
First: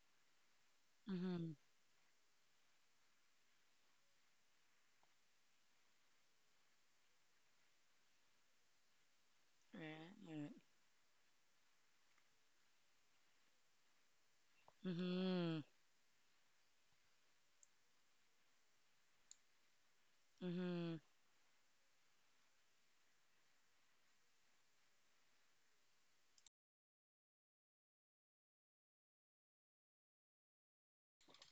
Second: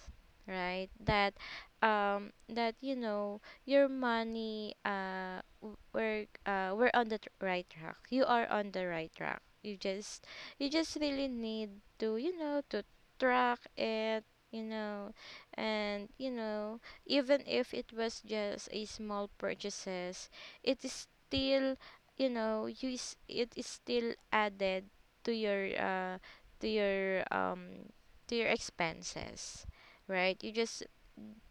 Speaker 2: right, that
Speaker 1: Mhm,
Speaker 2: that you know, your money, we're on the right track, you are on the right track, you just,
Speaker 1: right.
Speaker 2: you just really need to, you know, to track it, you know.
Speaker 1: Mhm,
Speaker 2: And you know, even if it was just a small purchases, it
Speaker 1: mhm.
Speaker 2: is still, you know, it is still added to your to your to your expenses, right? You just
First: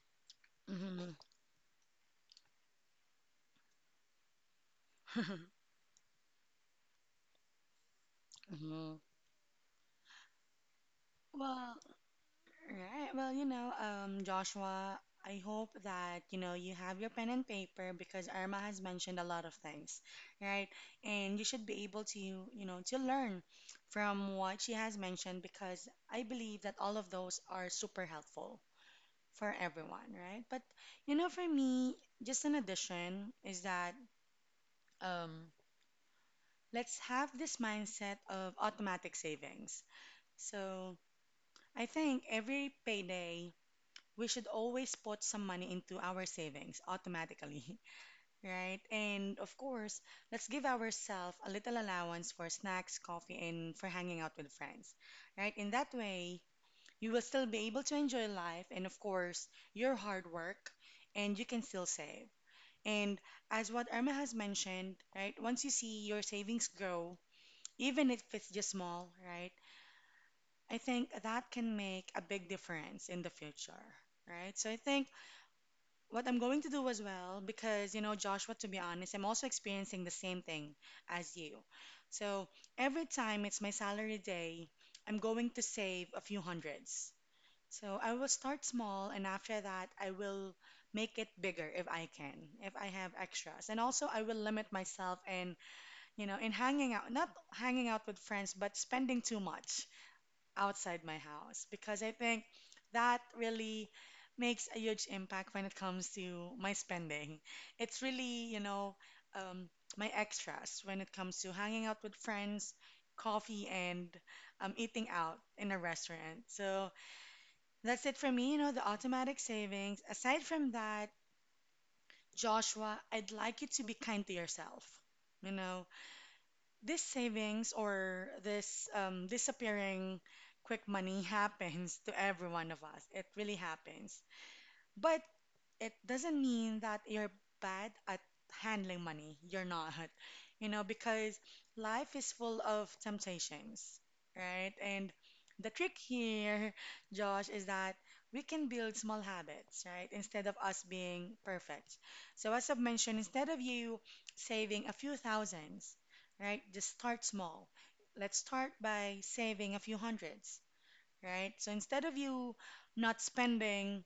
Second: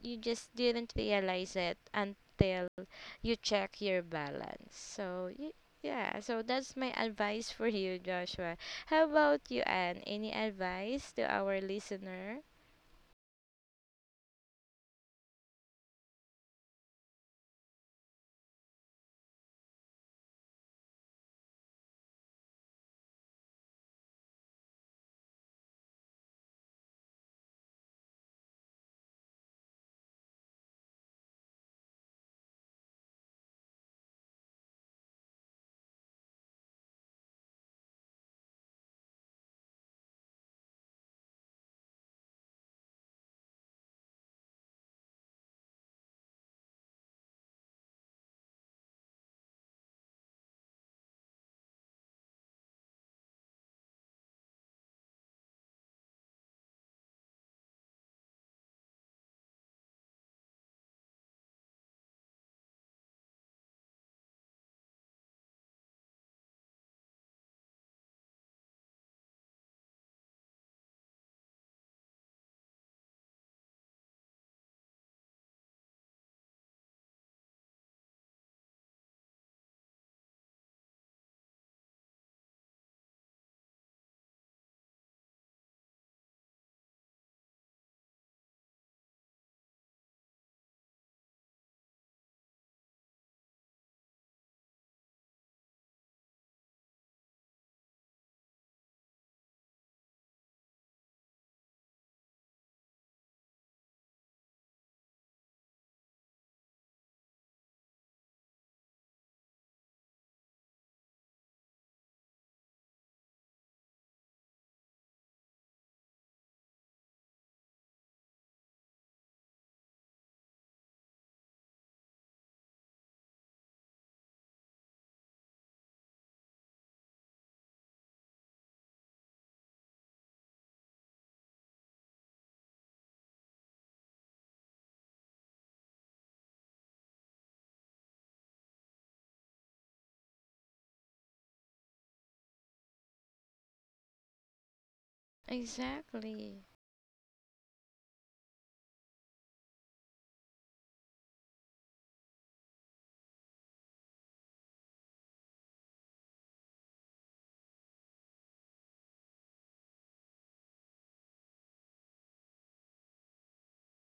Speaker 2: you just didn't
Speaker 1: Hmm.
Speaker 2: realize it until you check your balance. So yeah, so that's my advice for you, Joshua. How
Speaker 1: Hmm.
Speaker 2: about you, Anne? Any advice to our
Speaker 1: Well,
Speaker 2: listener?
Speaker 1: right. Well, you know, Joshua, I hope that, you know, you have your pen and paper because Irma has mentioned a lot of things, right? And you should be able to, you know, to learn from what she has mentioned because I believe that all of those are super helpful for everyone, right? But, you know, for me, just an addition is that um, let's have this mindset of automatic savings. So, I think every payday, we should always put some money into our savings automatically, right? And of course, let's give ourselves a little allowance for snacks, coffee, and for hanging out with friends, right? In that way, you will still be able to enjoy life and, of course, your hard work, and you can still save. And as what Irma has mentioned, right, once you see your savings grow, even if it's just small, right? I think that can make a big difference in the future, right? So I think what I'm going to do as well, because, you know, Joshua, to be honest, I'm also experiencing the same thing as you. So every time it's my salary day, I'm going to save a few hundreds. So I will start small, and after that, I will make it bigger if I can, if I have extras. And also, I will limit myself in, you know, in hanging out, not hanging out with friends, but spending too much outside my house because I think that really makes a huge impact when it comes to my spending. It's really, you know, um, my extras when it comes to hanging out with friends, coffee, and eating out in a restaurant. So that's it for me, you know, the automatic savings. Aside from that, Joshua, I'd like you to be kind to yourself. You know, this savings or this disappearing quick money happens to every one of us. It really happens. But it doesn't mean that you're bad at handling money. You're not, you know, because life is full of temptations, right? And the trick
Speaker 2: Exactly.
Speaker 1: here, Josh, is that we can build small habits, right? Instead of us being perfect. So, as I've mentioned, instead of you saving a few thousands, right, just start small. Let's start by saving a few hundreds, right? So, instead of you not spending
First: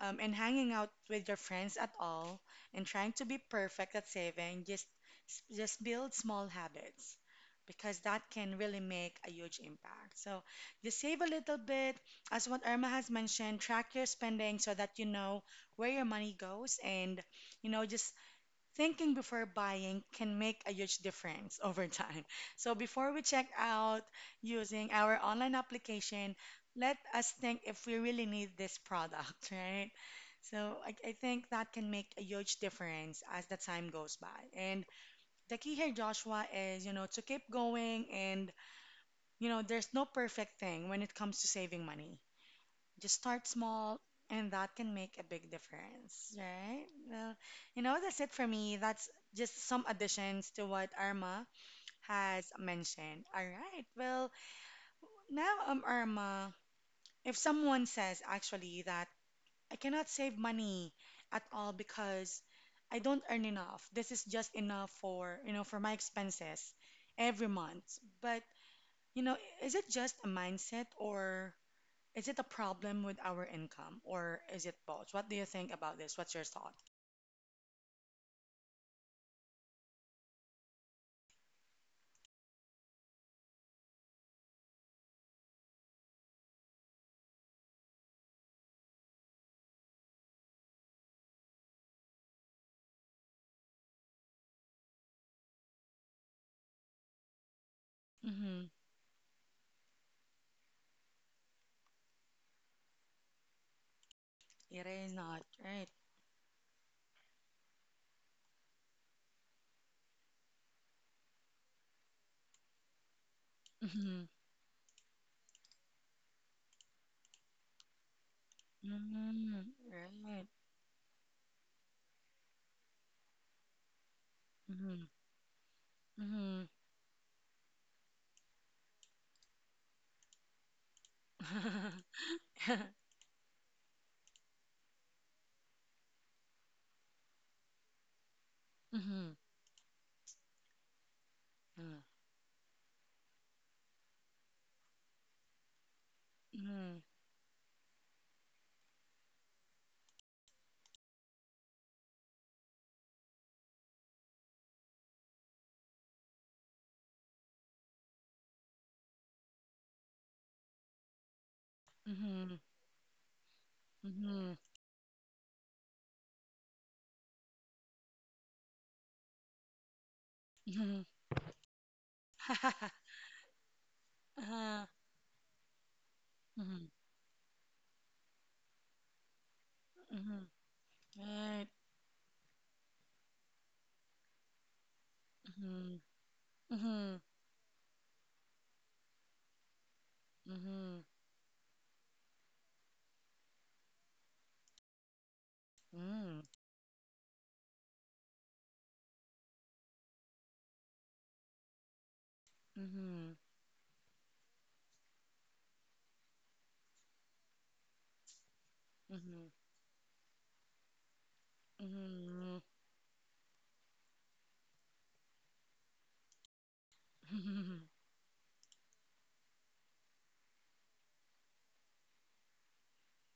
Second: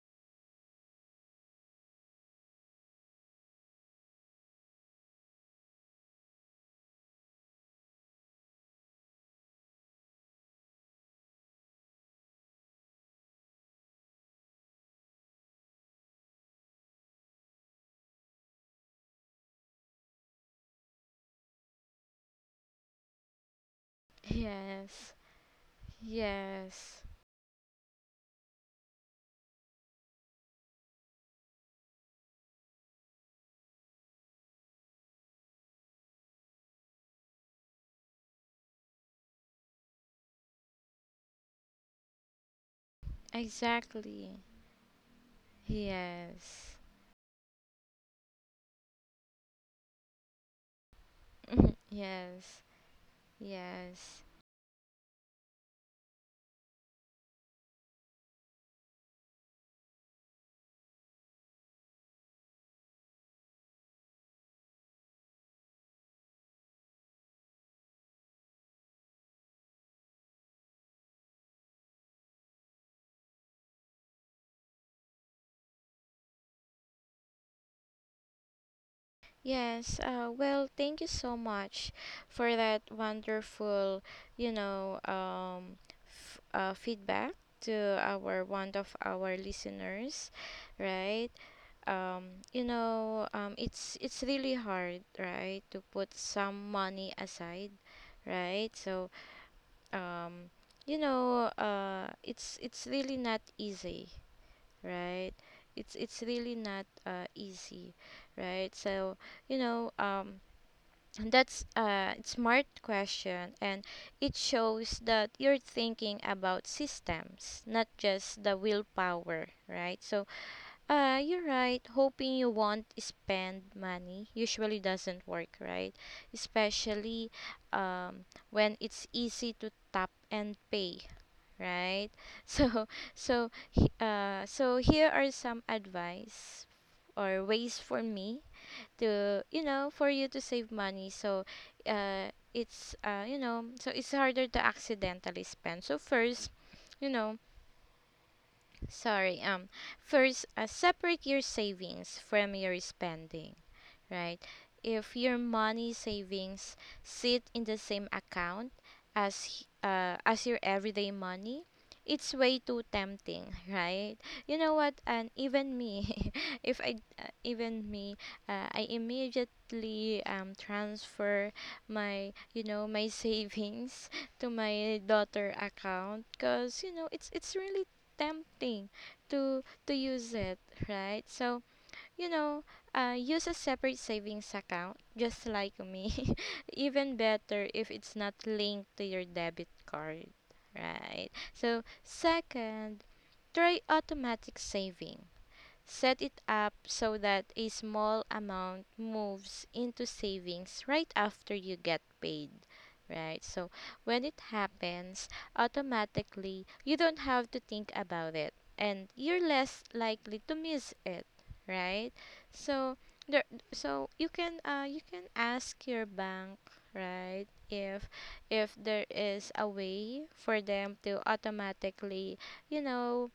Speaker 1: and hanging out with your friends at all and trying to be perfect at saving, just build small habits because that can really make a huge impact. So just save a little bit. As what Irma has mentioned, track your spending so that you know where your money goes, and you know, just thinking before buying can make a huge difference over time. So before we check out using
Speaker 2: Yes.
Speaker 1: our online application, let
Speaker 2: Yes.
Speaker 1: us think if we really need this product, right? So I think that can make a huge difference as the time goes by. And the key here, Joshua, is, you know, to keep going and, you know, there's no perfect thing when it comes to saving money. Just start small,
Speaker 2: Exactly.
Speaker 1: and that can make a big difference,
Speaker 2: Yes.
Speaker 1: right? Well, you know, that's it for me. That's just some additions to what Irma has
Speaker 2: Yes.
Speaker 1: mentioned. All right.
Speaker 2: Yes.
Speaker 1: Well, now, Irma, if someone says actually that I cannot save money at all because I don't earn enough, this is just enough for, you know, for my expenses every month. But, you know, is it just a mindset or is it a problem with our income or is it both? What do you think about this? What's your thought?
Speaker 2: Yes, well, thank you so much for that wonderful, you know, f feedback to our one of our listeners, right? You know, it's really hard, right, to put some money aside,
Speaker 1: Mm-hmm.
Speaker 2: right? So, um, you know, it's really not easy,
Speaker 1: It is
Speaker 2: right?
Speaker 1: not, right?
Speaker 2: It's really not easy, right? So, you know, that's a smart question, and
Speaker 1: Mm-hmm.
Speaker 2: it shows that you're thinking about systems, not just the willpower,
Speaker 1: Mm-hmm.
Speaker 2: right? So,
Speaker 1: Right.
Speaker 2: you're right. Hoping you won't spend money usually
Speaker 1: Mm-hmm.
Speaker 2: doesn't work, right?
Speaker 1: Mm-hmm.
Speaker 2: Especially when it's easy to tap and pay, right? So, so here are some advice or ways for me
Speaker 1: Mm-hmm.
Speaker 2: to, you know, for you to save money. So it's you know, so it's harder to accidentally spend. So first,
Speaker 1: Mm-hmm.
Speaker 2: you know, sorry, first, separate your savings from your spending, right? If your money savings sit in the same account as your everyday money, it's
Speaker 1: Mm-hmm.
Speaker 2: way too tempting, right?
Speaker 1: Mm-hmm.
Speaker 2: You know what? And even me, if I even me, I immediately
Speaker 1: Mm-hmm.
Speaker 2: transfer my, you know, my savings to
Speaker 1: Uh-huh.
Speaker 2: my daughter account, because
Speaker 1: Mhm,
Speaker 2: you know it's really tempting to use
Speaker 1: mhm.
Speaker 2: it, right? So
Speaker 1: Right.
Speaker 2: you know, use a separate savings account, just like
Speaker 1: Mhm,
Speaker 2: me. Even
Speaker 1: mhm,
Speaker 2: better if it's not linked to your debit card,
Speaker 1: mhm,
Speaker 2: right? So, second, try automatic saving, set it
Speaker 1: mm,
Speaker 2: up so that a small amount moves into savings right after you get paid,
Speaker 1: mhm, mhm,
Speaker 2: right? So when it happens, automatically, you don't have to think about it, and you're
Speaker 1: mhm,
Speaker 2: less likely to miss it, right?
Speaker 1: mhm,
Speaker 2: So there so you can ask your bank, right? If there is a way for them to automatically, you know,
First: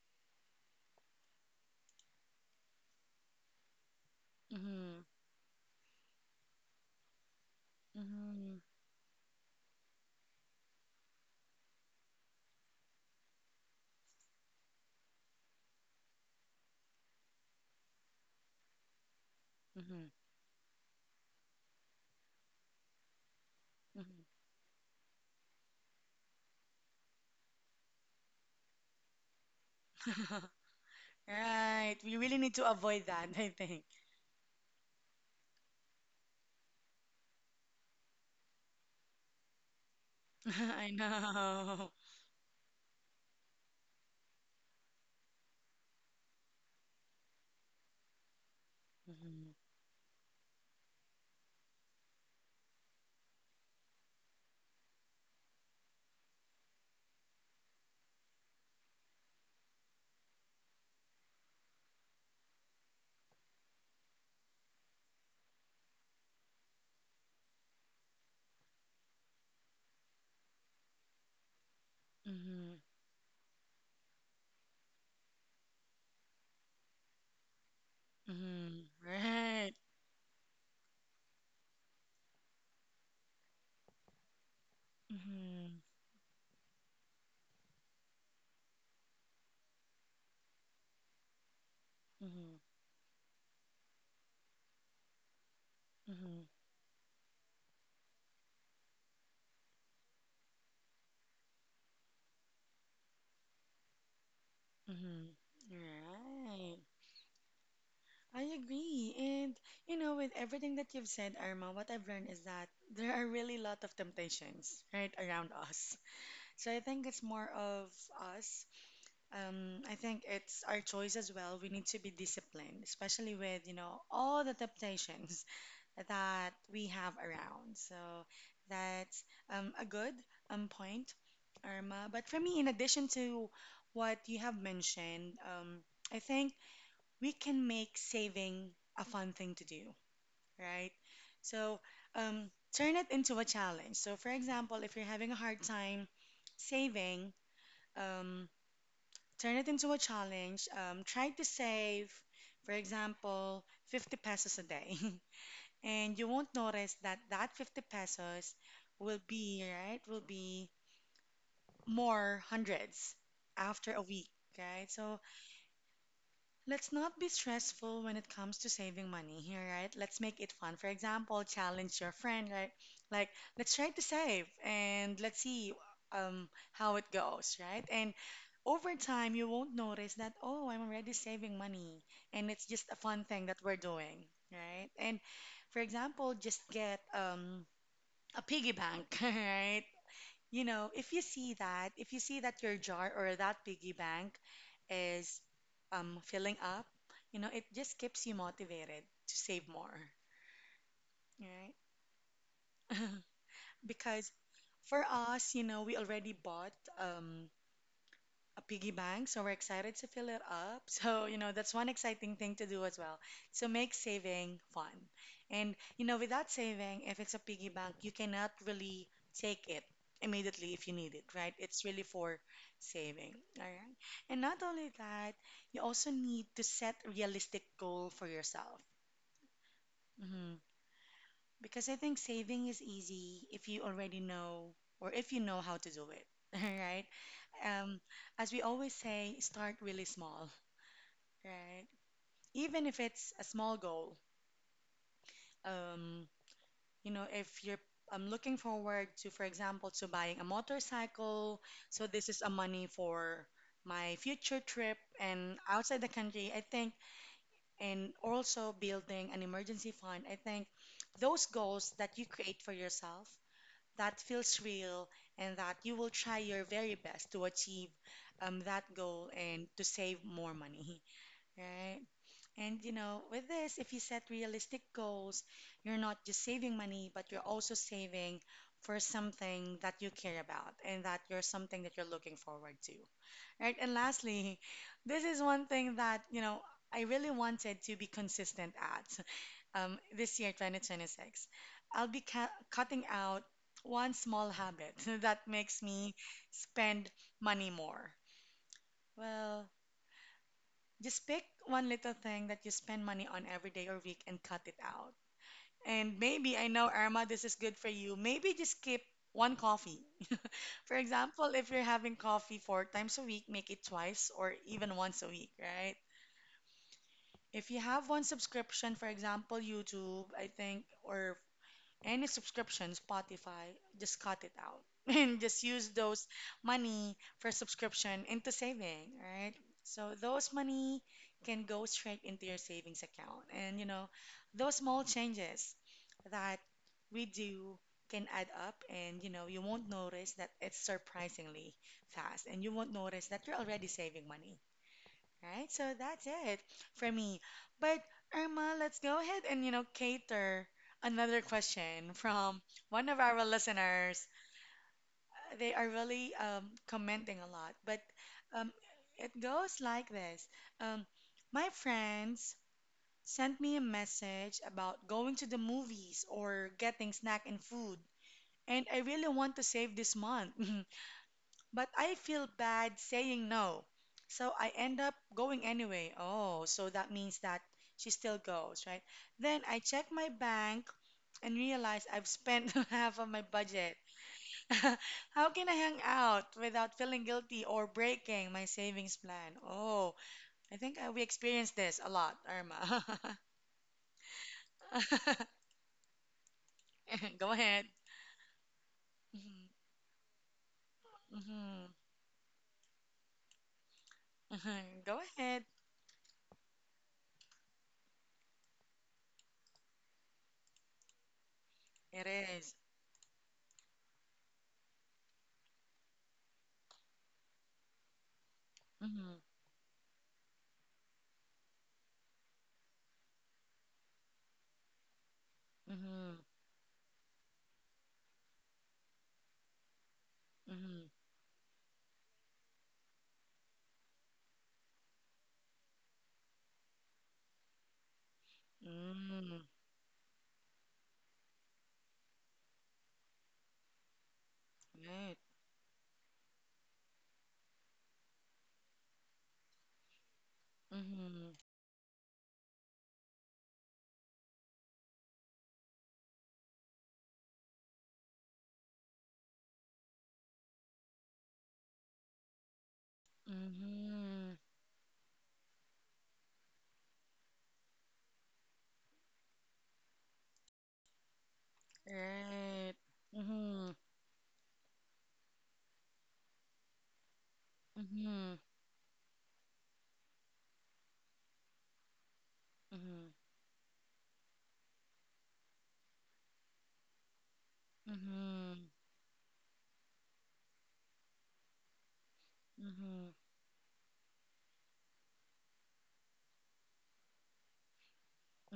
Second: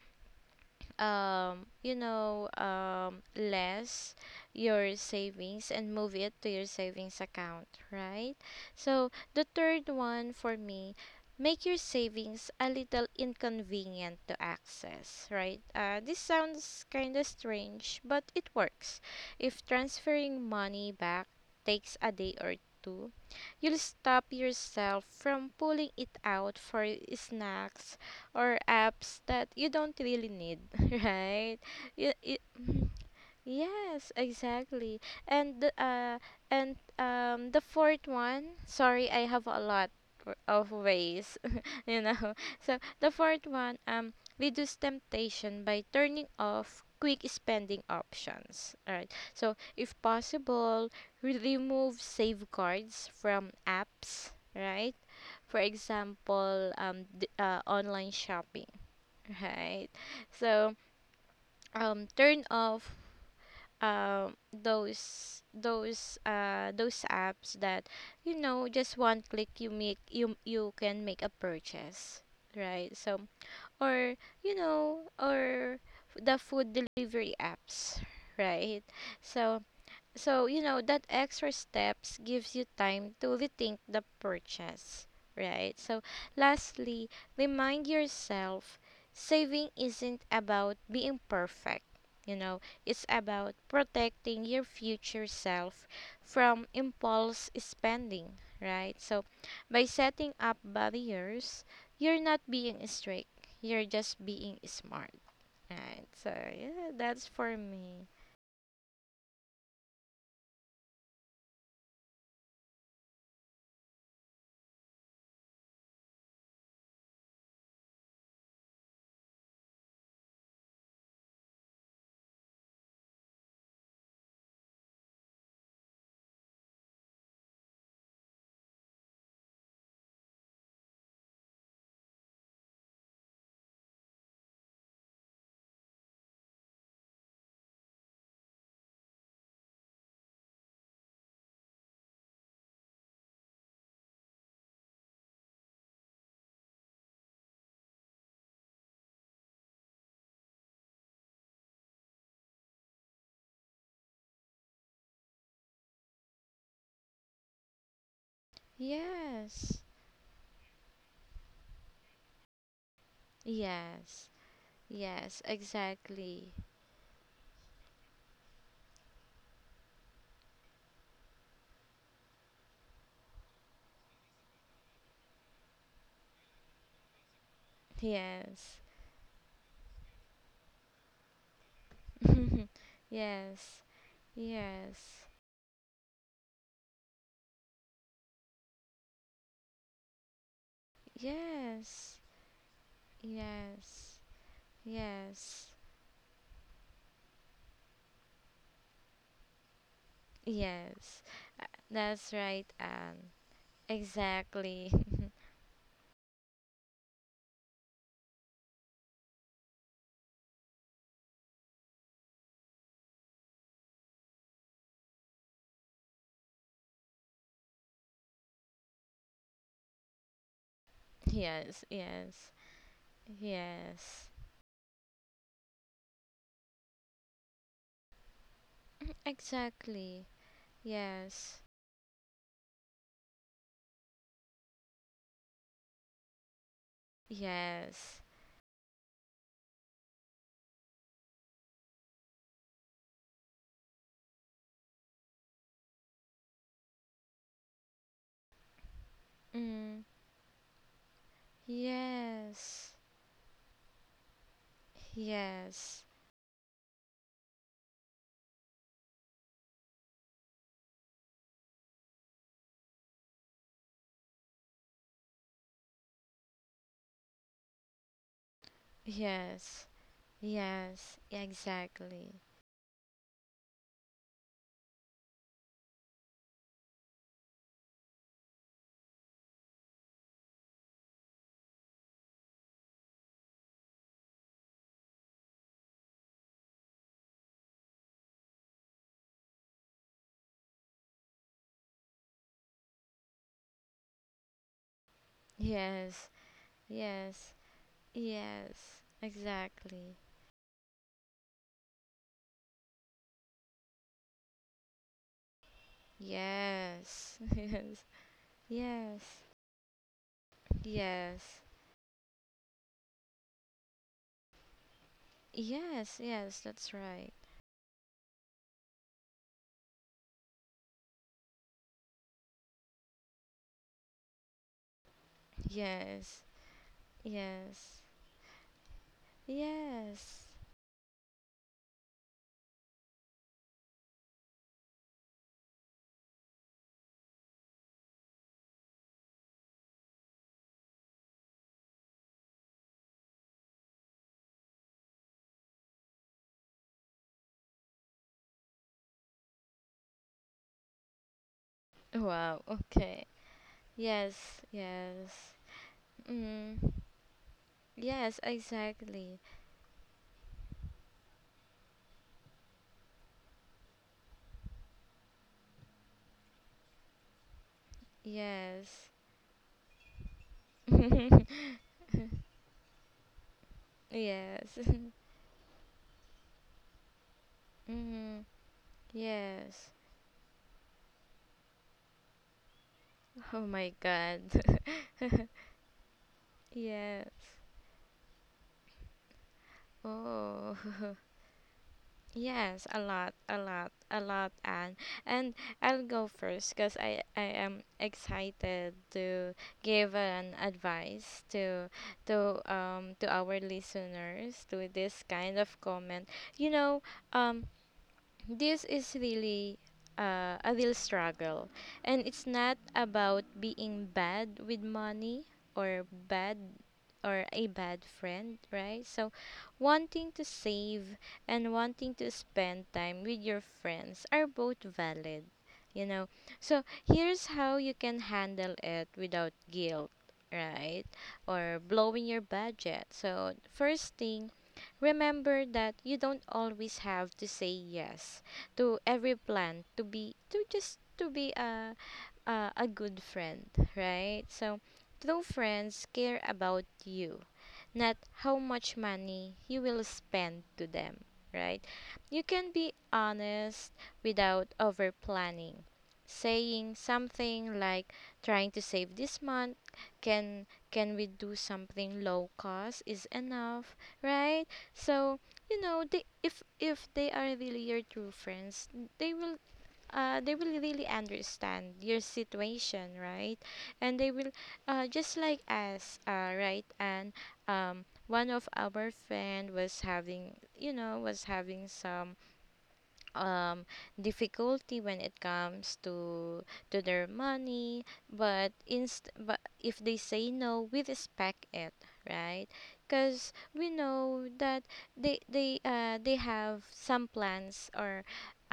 Speaker 2: less your
Speaker 1: mhm,
Speaker 2: savings and move it to your savings account, right? So the third one for me, make your savings a little inconvenient to access, right? This sounds kind of strange, but it works. If
Speaker 1: mhm,
Speaker 2: transferring money back takes a day or two, you'll stop
Speaker 1: mhm,
Speaker 2: yourself from pulling it out for snacks or apps that you don't really
Speaker 1: mhm.
Speaker 2: need, right?
Speaker 1: Right.
Speaker 2: It,
Speaker 1: We really
Speaker 2: it,
Speaker 1: need to avoid that, I think.
Speaker 2: Yes, exactly. And the fourth one, sorry, I have a lot of
Speaker 1: I
Speaker 2: ways,
Speaker 1: know.
Speaker 2: you know. So the fourth one, reduce temptation by turning off quick spending options. All right.
Speaker 1: Mm-hmm.
Speaker 2: So if possible, remove safeguards from apps, right? For example, online shopping, right? So turn off those apps that, you know, just one click you make, you can make a purchase,
Speaker 1: Mm-hmm.
Speaker 2: right? So or, you know, or the food delivery apps, right?
Speaker 1: Mm-hmm.
Speaker 2: So,
Speaker 1: Right.
Speaker 2: so, you know, that extra steps gives you time to rethink the purchase, right?
Speaker 1: Mm-hmm.
Speaker 2: So, lastly, remind yourself, saving isn't about being perfect. You know,
Speaker 1: Mm-hmm.
Speaker 2: it's about protecting your future self
Speaker 1: Mm-hmm.
Speaker 2: from impulse spending, right? So, by setting up barriers, you're not being strict, you're just being smart,
Speaker 1: Mm-hmm.
Speaker 2: right? So,
Speaker 1: Right.
Speaker 2: yeah, that's for me.
Speaker 1: I agree. And, you know, with everything that you've said, Irma, what I've learned is that there are really a lot of temptations, right, around us. So I think it's more of us. I think it's our choice as well. We need to be disciplined, especially with, you know, all the temptations that we have around. So that's a good point, Irma. But for me, in addition to what you have mentioned, I think we can make saving a fun thing to do, right? So turn it into a challenge. So, for example, if you're having a hard time saving, um, turn it into a challenge. Try to save, for example, 50 pesos a day. And you won't notice that that 50 pesos will be,
Speaker 2: Yes.
Speaker 1: right, will be more hundreds after a
Speaker 2: Yes,
Speaker 1: week, right? So
Speaker 2: yes, exactly.
Speaker 1: let's not be stressful when it comes to saving money here, right? Let's make it fun. For example, challenge your friend, right? Like, let's try to save and let's see how it goes, right? And
Speaker 2: Yes,
Speaker 1: over time, you won't notice that, oh, I'm already saving money. And it's just a fun thing that
Speaker 2: yes,
Speaker 1: we're doing, right?
Speaker 2: yes,
Speaker 1: And, for example, just get a piggy bank, right? You know, if you see that, if
Speaker 2: yes,
Speaker 1: you see that your jar or that piggy
Speaker 2: yes,
Speaker 1: bank is
Speaker 2: yes,
Speaker 1: filling up, you know, it just keeps you motivated to save more,
Speaker 2: yes.
Speaker 1: right?
Speaker 2: That's right, Anne.
Speaker 1: Because
Speaker 2: Exactly.
Speaker 1: for us, you know, we already bought um, a piggy bank. So we're excited to fill it up. So, you know, that's one exciting thing to do as well. So make saving fun. And, you know, without saving, if it's a piggy bank, you cannot really take it immediately if you need it, right?
Speaker 2: Yes,
Speaker 1: It's really for
Speaker 2: yes,
Speaker 1: saving. All right.
Speaker 2: yes.
Speaker 1: And not only that, you also need to set realistic goal for yourself.
Speaker 2: Mm, exactly.
Speaker 1: Mhm.
Speaker 2: Yes,
Speaker 1: Because I think saving is easy if you already know or if you know how to do it, right? Um,
Speaker 2: yes.
Speaker 1: as we always say, start really small, right? Even if it's a small goal, um, you know, if you're I'm looking forward to, for example,
Speaker 2: Mm.
Speaker 1: to buying a motorcycle. So this is a money
Speaker 2: Yes,
Speaker 1: for my future trip and
Speaker 2: yes,
Speaker 1: outside the country, I think, and also building an emergency fund. I think those goals that you create for yourself that feels real and that you will try your very best to achieve that goal and
Speaker 2: yes,
Speaker 1: to save more money,
Speaker 2: yes,
Speaker 1: right?
Speaker 2: exactly.
Speaker 1: And, you know, with this, if you set realistic goals, you're not just saving money, but you're also saving for something that you care about and that you're something that you're looking forward to, right? And lastly, this is one thing that, you know, I really wanted to be consistent at. This year, 2026, I'll be ca cutting out one small habit that makes me
Speaker 2: Yes,
Speaker 1: spend
Speaker 2: yes,
Speaker 1: money more.
Speaker 2: yes,
Speaker 1: Well,
Speaker 2: exactly.
Speaker 1: just pick one little thing that you spend money on every day or week and cut it out. And maybe, I know, Irma,
Speaker 2: Yes,
Speaker 1: this is good for
Speaker 2: yes,
Speaker 1: you. Maybe just skip
Speaker 2: yes,
Speaker 1: one coffee. For example,
Speaker 2: yes,
Speaker 1: if you're having coffee four times a week, make it twice or even once a week, right?
Speaker 2: yes, yes, that's right.
Speaker 1: If you have one subscription, for example, YouTube, I think, or any subscription, Spotify, just cut it out and just use those
Speaker 2: Yes,
Speaker 1: money for
Speaker 2: yes,
Speaker 1: subscription into saving, right? So
Speaker 2: yes.
Speaker 1: those money can go straight into your savings account. And, you know, those small changes that we do can add up, and, you know, you won't notice that it's surprisingly fast, and you won't notice that you're already saving money. Right? So that's it for me. But, Irma, let's go ahead and, you know, cater another question
Speaker 2: Wow,
Speaker 1: from one of
Speaker 2: okay.
Speaker 1: our listeners.
Speaker 2: Yes, yes.
Speaker 1: They are really
Speaker 2: Mm.
Speaker 1: commenting a lot, but
Speaker 2: Yes,
Speaker 1: um, it
Speaker 2: exactly.
Speaker 1: goes like this. Um, my friends sent me a message about going to the movies or getting snack and food, and I
Speaker 2: Yes.
Speaker 1: really want to save this month. But I feel bad saying no. So I
Speaker 2: Yes.
Speaker 1: end up going anyway. Oh, so that means that she still
Speaker 2: Mm.
Speaker 1: goes, right? Then I
Speaker 2: Yes.
Speaker 1: check my bank and realize I've spent half of my
Speaker 2: Oh my
Speaker 1: budget.
Speaker 2: god.
Speaker 1: How can I hang out without feeling
Speaker 2: Yes.
Speaker 1: guilty or breaking my savings plan? Oh,
Speaker 2: Oh.
Speaker 1: I think we experienced this a lot,
Speaker 2: Yes, a
Speaker 1: Irma.
Speaker 2: lot, a lot, a lot, and I'll go first because I
Speaker 1: Go
Speaker 2: am
Speaker 1: ahead.
Speaker 2: excited to
Speaker 1: Mm-hmm,
Speaker 2: give an advice
Speaker 1: mm-hmm,
Speaker 2: to to our listeners, to
Speaker 1: mm-hmm. Go
Speaker 2: this kind
Speaker 1: ahead.
Speaker 2: of comment. You know, um this is really a real struggle. And
Speaker 1: It
Speaker 2: it's
Speaker 1: is.
Speaker 2: not about being bad with money, or bad or a bad friend, right? So,
Speaker 1: Mm-hmm,
Speaker 2: wanting to save and wanting to spend time with your friends are both valid, you know.
Speaker 1: mm-hmm,
Speaker 2: So, here's how you can handle it without guilt, right?
Speaker 1: mm-hmm,
Speaker 2: Or blowing your budget. So, first thing, remember that you don't always have to say yes to every
Speaker 1: mm-hmm.
Speaker 2: plan, to just to be a good friend, right? So
Speaker 1: Right.
Speaker 2: true friends care about you, not how much money you will spend to them,
Speaker 1: Mm-hmm.
Speaker 2: right? You can be honest without over planning. Saying something like, trying to save this month, can can we do something low cost, is enough,
Speaker 1: Mm-hmm.
Speaker 2: right? So, you know, they if they are really your true friends, they will they will really understand your
Speaker 1: Right.
Speaker 2: situation, right?
Speaker 1: Mm-hmm.
Speaker 2: And they will, just like us, right? And one
Speaker 1: Mm-hmm.
Speaker 2: of our friend was having, you know, was having some
Speaker 1: Mm-hmm.
Speaker 2: um difficulty when it comes to their money, but
Speaker 1: Mm-hmm.
Speaker 2: inst but if they say no, we respect it, right?
Speaker 1: Mm-hmm.
Speaker 2: Because we know that they have some plans, or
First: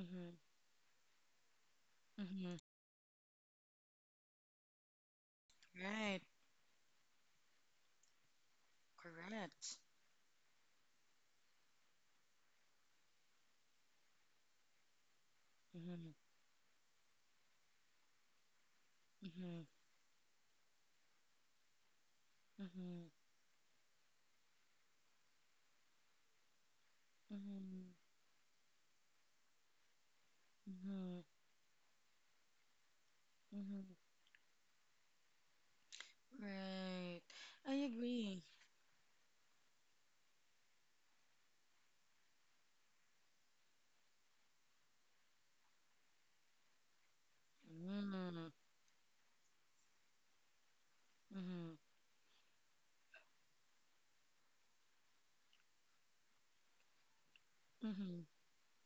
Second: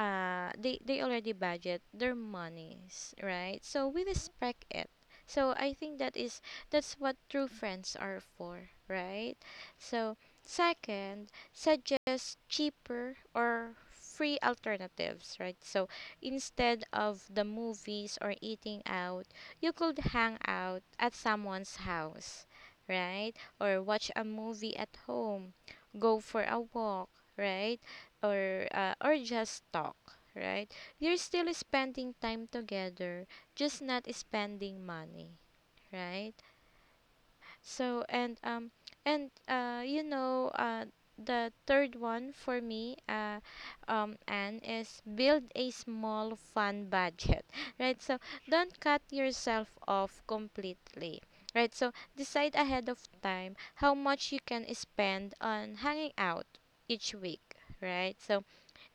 Speaker 1: Mm-hmm.
Speaker 2: they they already budget their
Speaker 1: Mm-hmm.
Speaker 2: monies, right? So we respect it. So I think that
Speaker 1: Right.
Speaker 2: is, that's what true friends are for, right?
Speaker 1: Correct.
Speaker 2: So second, suggest cheaper or free alternatives, right? So
Speaker 1: Mm-hmm.
Speaker 2: instead of the movies or eating out,
Speaker 1: Mm-hmm.
Speaker 2: you could hang out at someone's house,
Speaker 1: Mm-hmm.
Speaker 2: right? Or watch a movie at home, go for a walk, right?
Speaker 1: Mm-hmm.
Speaker 2: Or just talk, right? You're
Speaker 1: Mm-hmm.
Speaker 2: still spending time together, just
Speaker 1: Mm-hmm.
Speaker 2: not spending money, right?
Speaker 1: Right. I
Speaker 2: So and
Speaker 1: agree.
Speaker 2: um and the third one for me and is build a small fun budget right. So
Speaker 1: Mm-hmm.
Speaker 2: don't cut yourself off completely, right?
Speaker 1: Mm-hmm.
Speaker 2: So decide ahead of time how much you can spend on hanging out each week, right?
Speaker 1: Mm-hmm.
Speaker 2: So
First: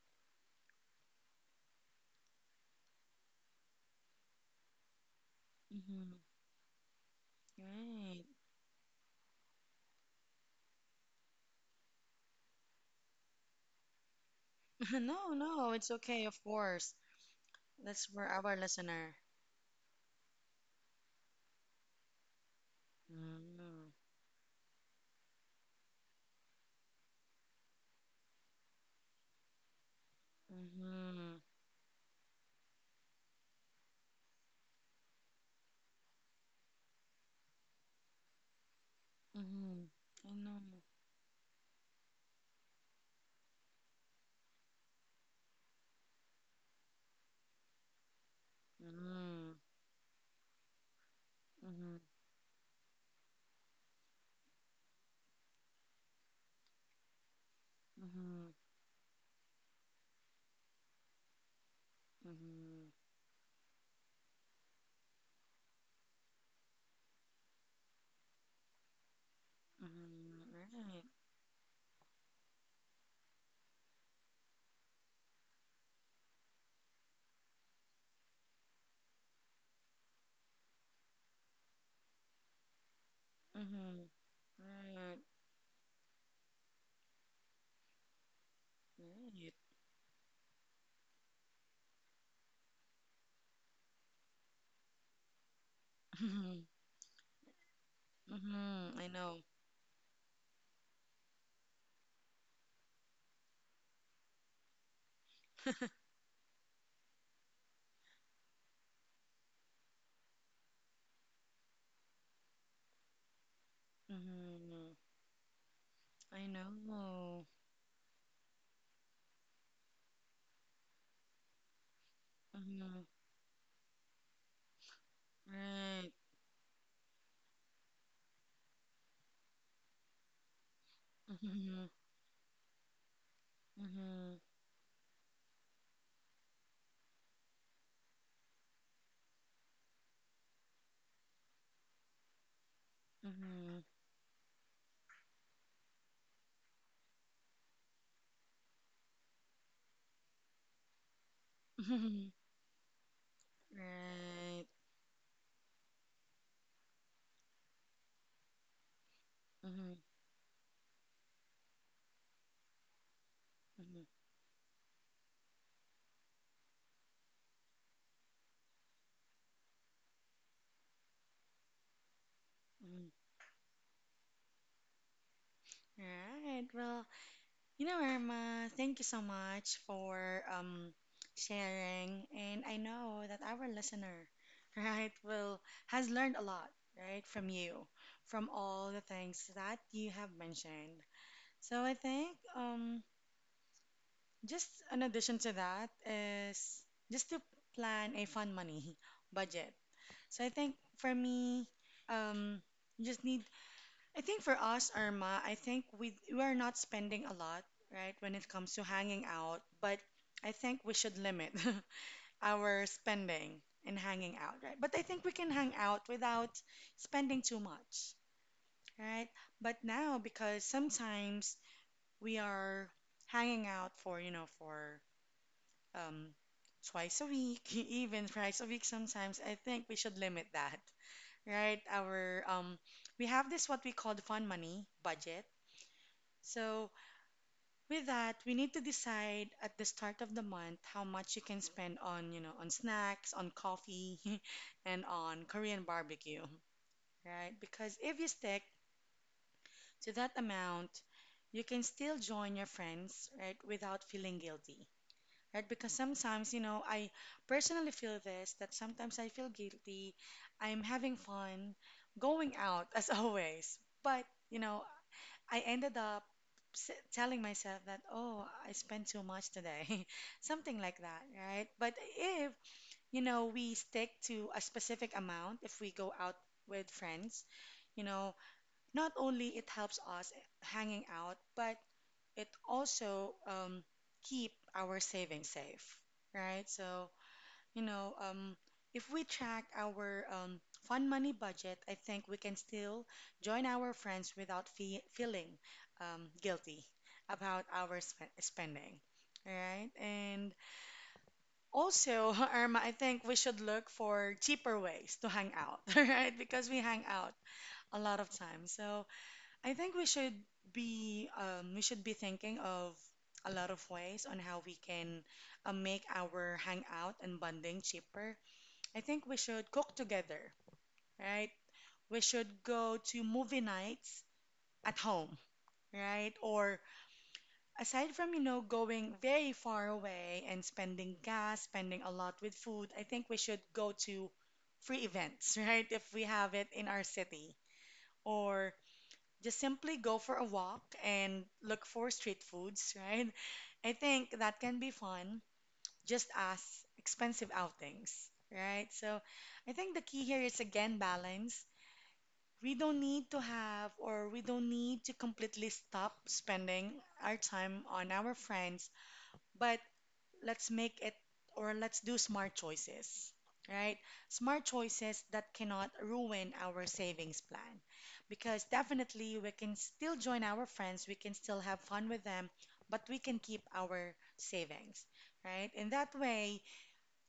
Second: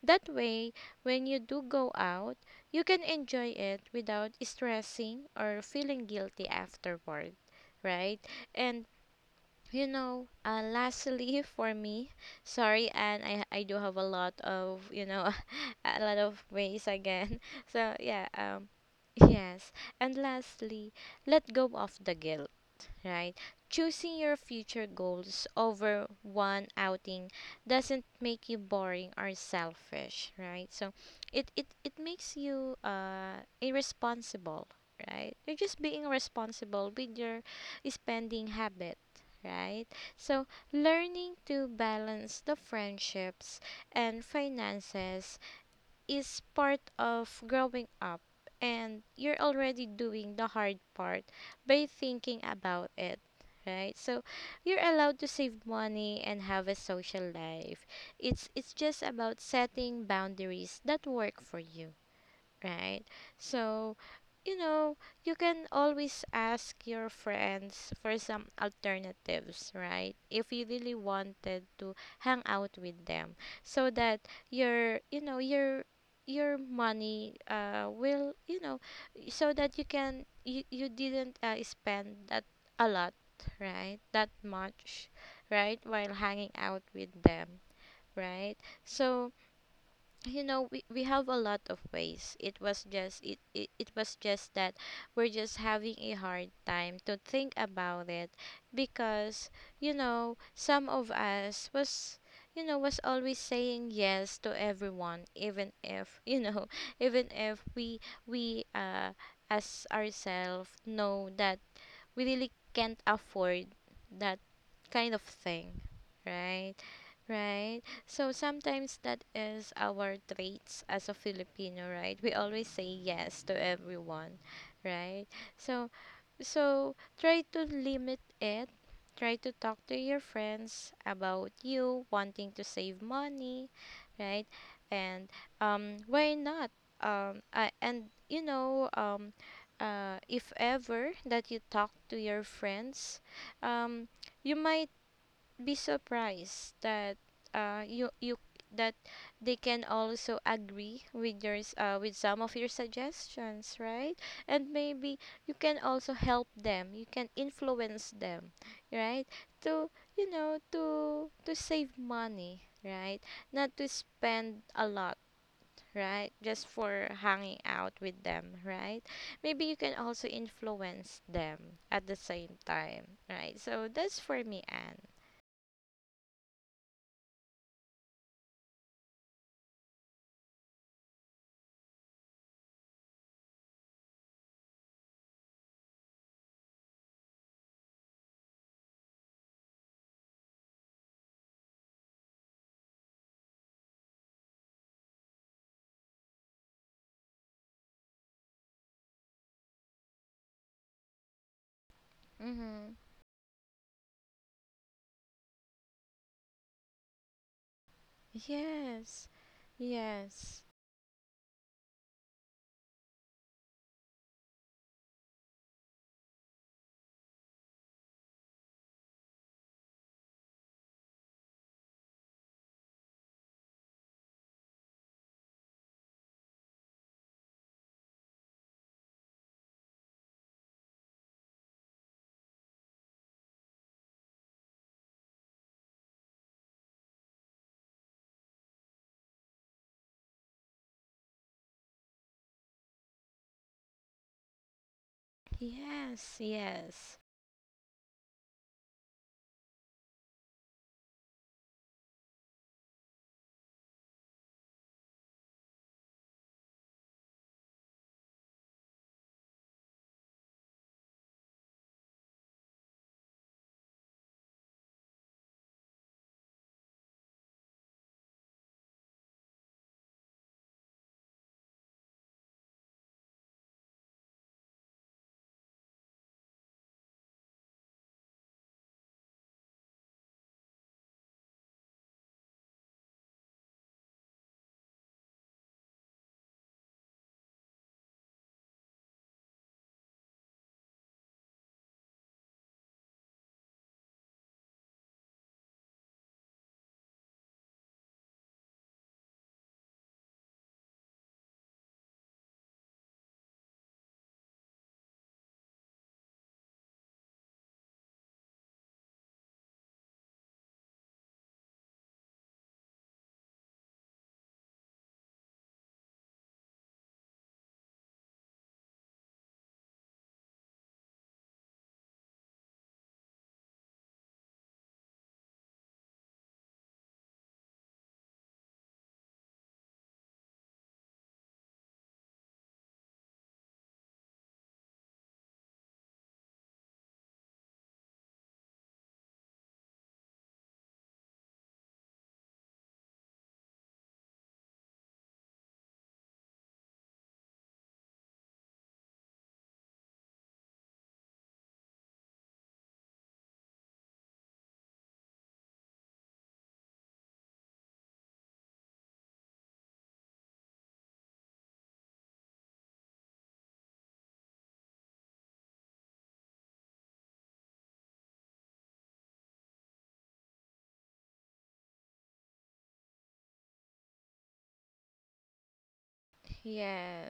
Speaker 2: that way, when you do go out, you can enjoy it without stressing or
Speaker 1: Mm-hmm.
Speaker 2: feeling
Speaker 1: Mm-hmm.
Speaker 2: guilty afterward, right?
Speaker 1: Right.
Speaker 2: And lastly for me, sorry, and I do have a lot of
Speaker 1: No, no, it's
Speaker 2: a lot
Speaker 1: okay, of
Speaker 2: of ways
Speaker 1: course.
Speaker 2: again so
Speaker 1: That's for
Speaker 2: yeah
Speaker 1: our
Speaker 2: um
Speaker 1: listener.
Speaker 2: Yes, and lastly, let go of the guilt, right?
Speaker 1: Mm-hmm.
Speaker 2: Choosing your future goals over one outing doesn't make you boring or selfish, right? So
Speaker 1: Mm-hmm.
Speaker 2: it makes you irresponsible, right? You're just being responsible with your spending habit,
Speaker 1: Mm-hmm.
Speaker 2: right?
Speaker 1: I
Speaker 2: So
Speaker 1: know.
Speaker 2: learning to balance the friendships and finances is part of growing up, and you're
Speaker 1: Mm-hmm.
Speaker 2: already doing the hard part by
Speaker 1: Mm-hmm.
Speaker 2: thinking about it, right? So you're allowed to save money and have a social life. it's
Speaker 1: Mm-hmm.
Speaker 2: it's just about setting boundaries that work for you,
Speaker 1: Mm-hmm.
Speaker 2: right? So, you know, you can always ask your friends for some alternatives, right?
Speaker 1: Mm-hmm.
Speaker 2: If you really
Speaker 1: Right.
Speaker 2: wanted to hang out with them, so that your your money will, so that you can you didn't spend that a lot,
Speaker 1: Mm-hmm.
Speaker 2: right? That much,
Speaker 1: Right.
Speaker 2: right? While hanging out with them, right? So,
Speaker 1: Right.
Speaker 2: we have a lot of ways. It was just it was just that we're just having a hard
Speaker 1: Mm-hmm.
Speaker 2: time to think about it,
Speaker 1: Mm-hmm. I know.
Speaker 2: because you know some of us was, you know, was always saying yes to everyone, even if you know, even if we as ourselves know that we really can't afford that
Speaker 1: Mm-hmm.
Speaker 2: kind of thing,
Speaker 1: I
Speaker 2: right?
Speaker 1: know.
Speaker 2: Right. So sometimes that is our traits as a Filipino, right? We always say
Speaker 1: Mm-hmm.
Speaker 2: yes to everyone, right? So
Speaker 1: Right.
Speaker 2: so try to limit it. Try to talk to your friends about
Speaker 1: Mm-hmm.
Speaker 2: you wanting to save money,
Speaker 1: Mm-hmm.
Speaker 2: right? And why not? And you know if ever that you talk to your friends,
Speaker 1: Mm-hmm.
Speaker 2: um, you might be surprised that you you that they can also agree with yours with some of your suggestions, right?
Speaker 1: Right.
Speaker 2: And maybe you can also help them, you can influence them, right?
Speaker 1: Mm-hmm.
Speaker 2: To you know to save money, right? Not to spend a lot, right? Just for hanging out with them, right? Maybe you can also influence them at the same time,
Speaker 1: Mm-hmm.
Speaker 2: right? So that's for me, Anne.
Speaker 1: Right. Well, you know, Irma, thank you so much for um, sharing. And I know that our listener, right, will has learned a lot, right, from you, from all the things that you have mentioned. So I think just an addition to that is just to plan a fun money budget. So I think for me, um,
Speaker 2: Mm-hmm.
Speaker 1: you just need I think for us, Irma, I think we are not spending a lot, right, when it comes to hanging
Speaker 2: Yes,
Speaker 1: out, but I
Speaker 2: yes,
Speaker 1: think we should limit our spending in hanging out, right? But I think we can hang out without spending too much, right? But now, because sometimes we are hanging out for, you know, for um twice a week, even thrice a week sometimes, I think we should limit that, right? Our We have this what we call the fun money budget. So with that, we need to decide at the start of the month how much you can spend on, you know, on snacks, on coffee, and on Korean
Speaker 2: yes,
Speaker 1: barbecue,
Speaker 2: yes,
Speaker 1: right? Because if you stick to that amount, you can still join your friends, right, without feeling guilty. Right? Because sometimes, you know, I personally feel this that sometimes I feel guilty. I'm having fun going out as always, but, you know, I ended up telling myself that, oh, I spent too much today, something like that, right? But if, you know, we stick to a specific amount, if we go out with friends, you know, not only it helps us hanging out, but it also keep our savings safe, right? So, you know, if we track our fun money budget, I think we can still join our friends without fe feeling guilty about our sp spending. All right. And also, Irma, I think we should look for cheaper ways to hang out, all right? Because we hang out a lot of times. So I think we should be thinking of a lot of ways on how we can make our hangout and bonding cheaper. I think we should cook together, right? We should go to movie nights at home, right? Or aside from, you know, going very far away and spending gas, spending a lot with food, I think we should go to free events, right? If we have it in our city. Or just simply go for a walk and look for street foods, right? I think that can be fun just as expensive outings, right? So I think the key here is again balance. We don't need to have, or we don't need to completely stop spending our time on our friends, but let's make it, or let's do smart choices, right? Smart choices that cannot ruin our savings plan. Because definitely we can still join our friends, we can still have fun with them, but we can keep our savings, right? In that way,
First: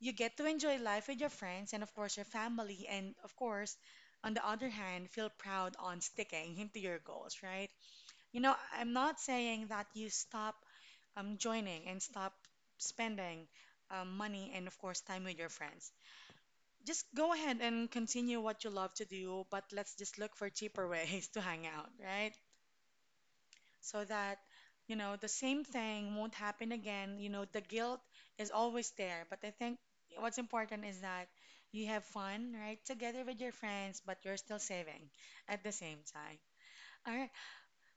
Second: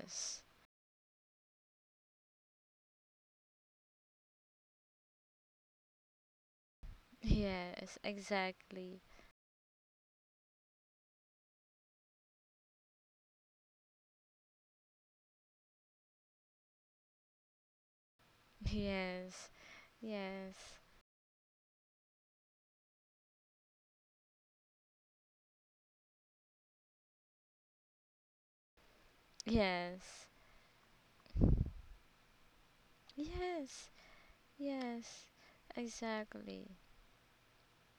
Speaker 1: you get to enjoy life with your friends and, of course, your family, and, of course, on the other hand, feel proud on sticking into your goals, right?
Speaker 2: yes,
Speaker 1: You know, I'm
Speaker 2: exactly.
Speaker 1: not saying that you stop joining and stop spending money and, of course, time with your friends. Just go ahead and continue what you love to do,
Speaker 2: Yes,
Speaker 1: but let's just look for
Speaker 2: yes,
Speaker 1: cheaper ways to hang out, right? So that, you know, the same thing won't happen again. You know, the guilt is always there, but I think
Speaker 2: yes,
Speaker 1: what's important is that you have fun, right, together with your
Speaker 2: yes,
Speaker 1: friends, but you're still saving
Speaker 2: yes,
Speaker 1: at the same time.
Speaker 2: exactly.
Speaker 1: All right.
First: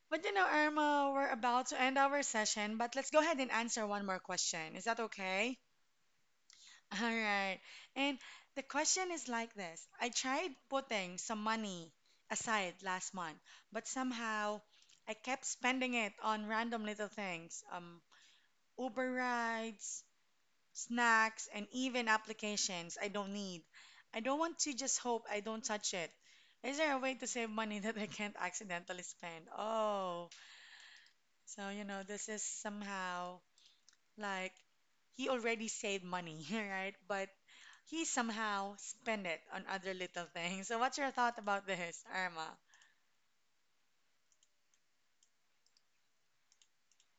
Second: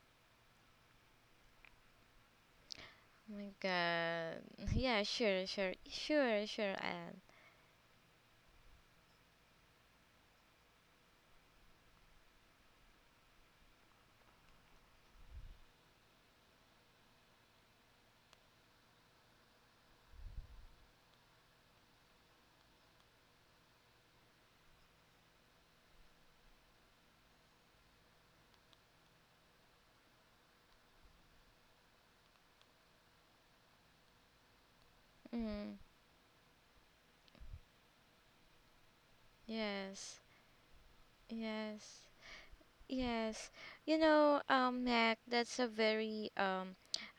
Speaker 1: But you know, Irma, we're about to end our session, but let's go
Speaker 2: Oh
Speaker 1: ahead and
Speaker 2: my
Speaker 1: answer one more
Speaker 2: god.
Speaker 1: question. Is that
Speaker 2: Yeah, sure,
Speaker 1: okay?
Speaker 2: sure, sure, sure,
Speaker 1: All
Speaker 2: Anne.
Speaker 1: right. And the question is like this. I tried putting some money aside last month, but somehow I kept spending it on random little things, Uber rides, snacks, and even applications I don't need. I don't want to just hope I don't touch it. Is there a way to save money that I can't accidentally spend? Oh, so, you know, this is somehow like he already
Speaker 2: Mm,
Speaker 1: saved money, right? But he somehow spent it on other
Speaker 2: yes,
Speaker 1: little things. So what's your thought about
Speaker 2: yes,
Speaker 1: this, Irma?
Speaker 2: yes. You know, Mac, that's a very um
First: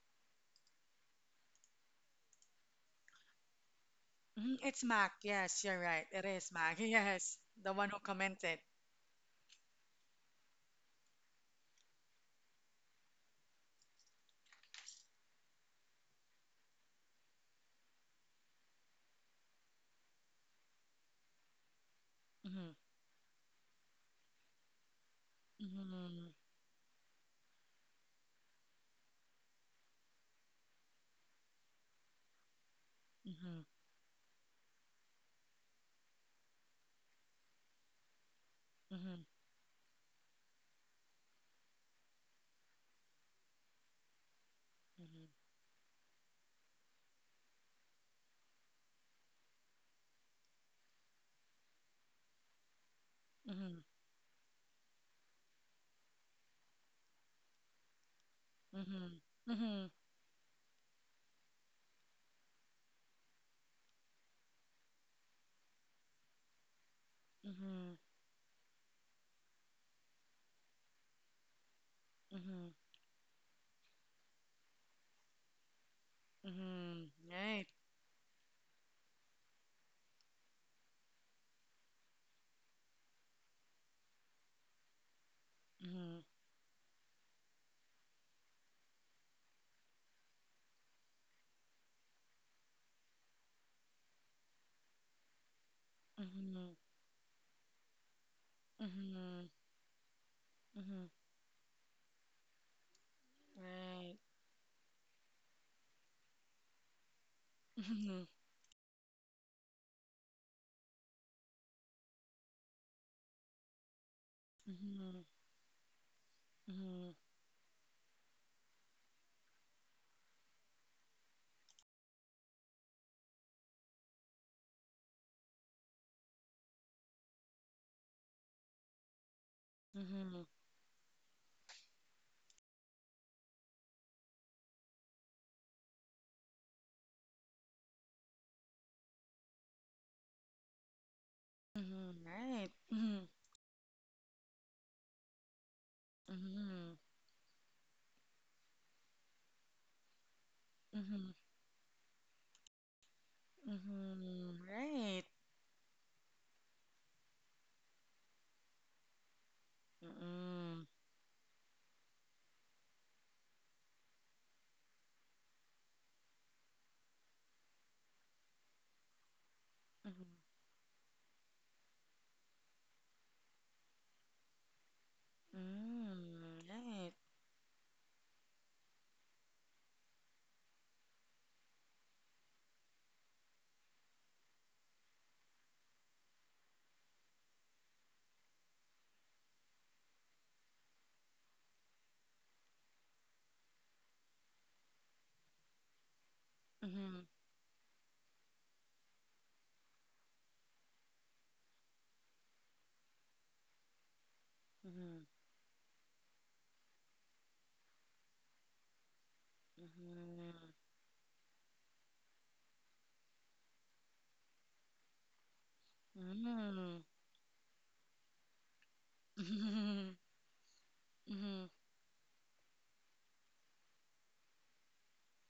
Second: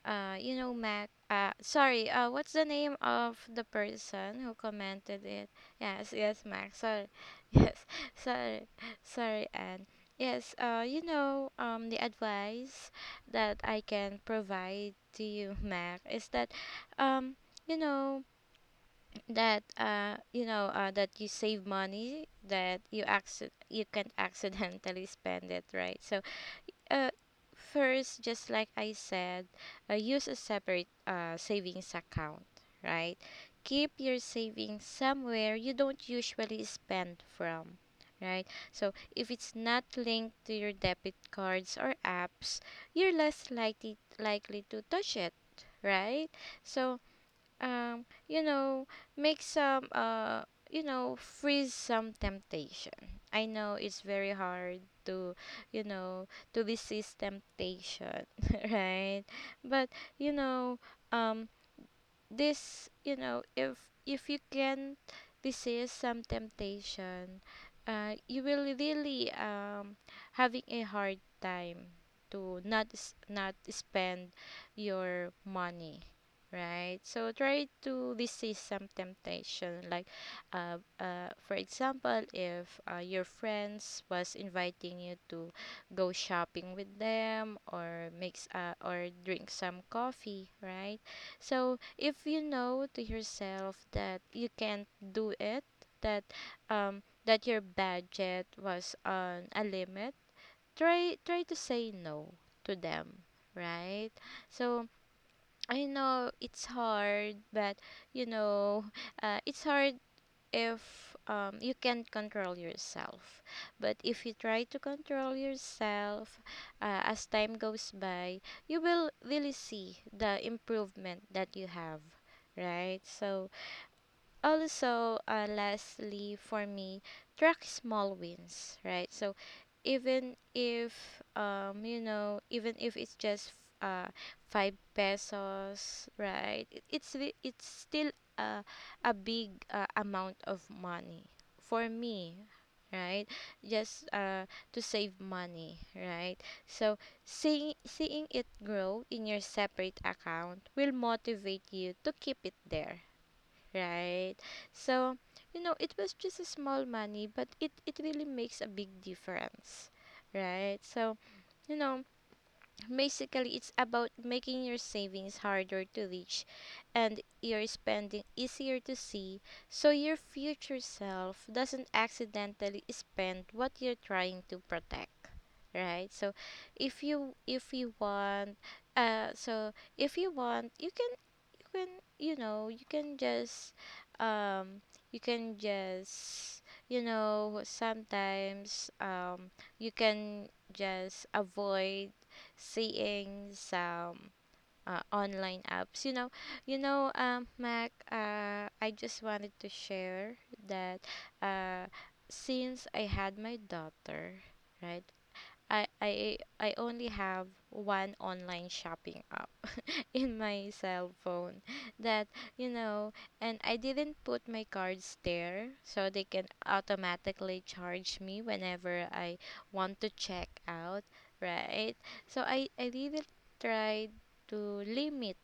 Speaker 2: uh you know, Mac, uh, sorry, uh, what's the name of the person who
Speaker 1: Mhm. It's Mac.
Speaker 2: commented it?
Speaker 1: Yes, you're right.
Speaker 2: Yes,
Speaker 1: It
Speaker 2: yes,
Speaker 1: is
Speaker 2: Mac.
Speaker 1: Mac.
Speaker 2: Sorry.
Speaker 1: Yes, the
Speaker 2: Yes.
Speaker 1: one who commented.
Speaker 2: Sorry. Sorry, Anne. Yes, you know, um, the advice that I can provide to you, Mac, is that um you know that that you save money,
Speaker 1: Mhm,
Speaker 2: that you acc you can accidentally spend it, right? So
Speaker 1: mhm,
Speaker 2: uh, first, just like I said, use a separate savings account, right?
Speaker 1: mhm,
Speaker 2: Keep your savings somewhere you don't usually spend from, right? So,
Speaker 1: mhm,
Speaker 2: if it's not linked to your debit cards or apps, you're less likely to touch it, right? So, you know, make some you know, freeze some temptation. I know
Speaker 1: mhm,
Speaker 2: it's very hard to, you know, to resist temptation
Speaker 1: mhm,
Speaker 2: right.
Speaker 1: mhm,
Speaker 2: But you know, um, this you know if if you can resist some temptation,
Speaker 1: mhm,
Speaker 2: you will really having a hard time to
Speaker 1: mhm,
Speaker 2: not spend your money, right?
Speaker 1: mhm, mhm.
Speaker 2: So
Speaker 1: Right.
Speaker 2: try to resist some temptation like for example, if your friends was inviting you to
Speaker 1: Mhm,
Speaker 2: go shopping with them, or makes or drink some coffee, right? So if you know to yourself that you can't do it, that um, that your budget
Speaker 1: mhm,
Speaker 2: was on
Speaker 1: mhm,
Speaker 2: a limit,
Speaker 1: mhm.
Speaker 2: try to say no to them, right?
Speaker 1: Right.
Speaker 2: So I know it's hard, but
Speaker 1: Mhm,
Speaker 2: you know, it's hard if you can't control yourself. But if you try to
Speaker 1: mhm,
Speaker 2: control yourself
Speaker 1: mhm,
Speaker 2: as time goes by, you will really see the improvement that you have, right? So, also, lastly, for me, track small wins, right? So, even
Speaker 1: mhm,
Speaker 2: if even if it's just uh 5 pesos, right? It's it's still a big amount of money for
Speaker 1: mhm.
Speaker 2: me,
Speaker 1: Right. Mhm.
Speaker 2: right? Just to save money, right?
Speaker 1: Mhm.
Speaker 2: So seeing it grow in your separate account will
Speaker 1: Mhm.
Speaker 2: motivate you to keep it there, right?
Speaker 1: Mhm.
Speaker 2: So,
Speaker 1: Right.
Speaker 2: you know, it was just a small money, but it really makes a big difference, right?
Speaker 1: Mhm.
Speaker 2: So, you know, basically, it's about making your savings harder to reach and your spending easier to see, so your
Speaker 1: Mhm.
Speaker 2: future self doesn't accidentally spend what you're trying to protect, right? So
Speaker 1: Mm. Right.
Speaker 2: if you want so if you want, you can you can you know, you can just um you can just you know, sometimes um, you can just avoid seeing some online apps. You know,
Speaker 1: Mhm.
Speaker 2: Mac. I just wanted to share that uh, since I had my daughter, right?
Speaker 1: Mhm.
Speaker 2: I only have one online shopping app in
Speaker 1: Mhm.
Speaker 2: my cell phone, that you know, and I didn't put my cards there so they can
Speaker 1: Mhm.
Speaker 2: automatically charge me whenever I want
Speaker 1: Mhm.
Speaker 2: to check out,
Speaker 1: Mhm.
Speaker 2: right? So I didn't try to limit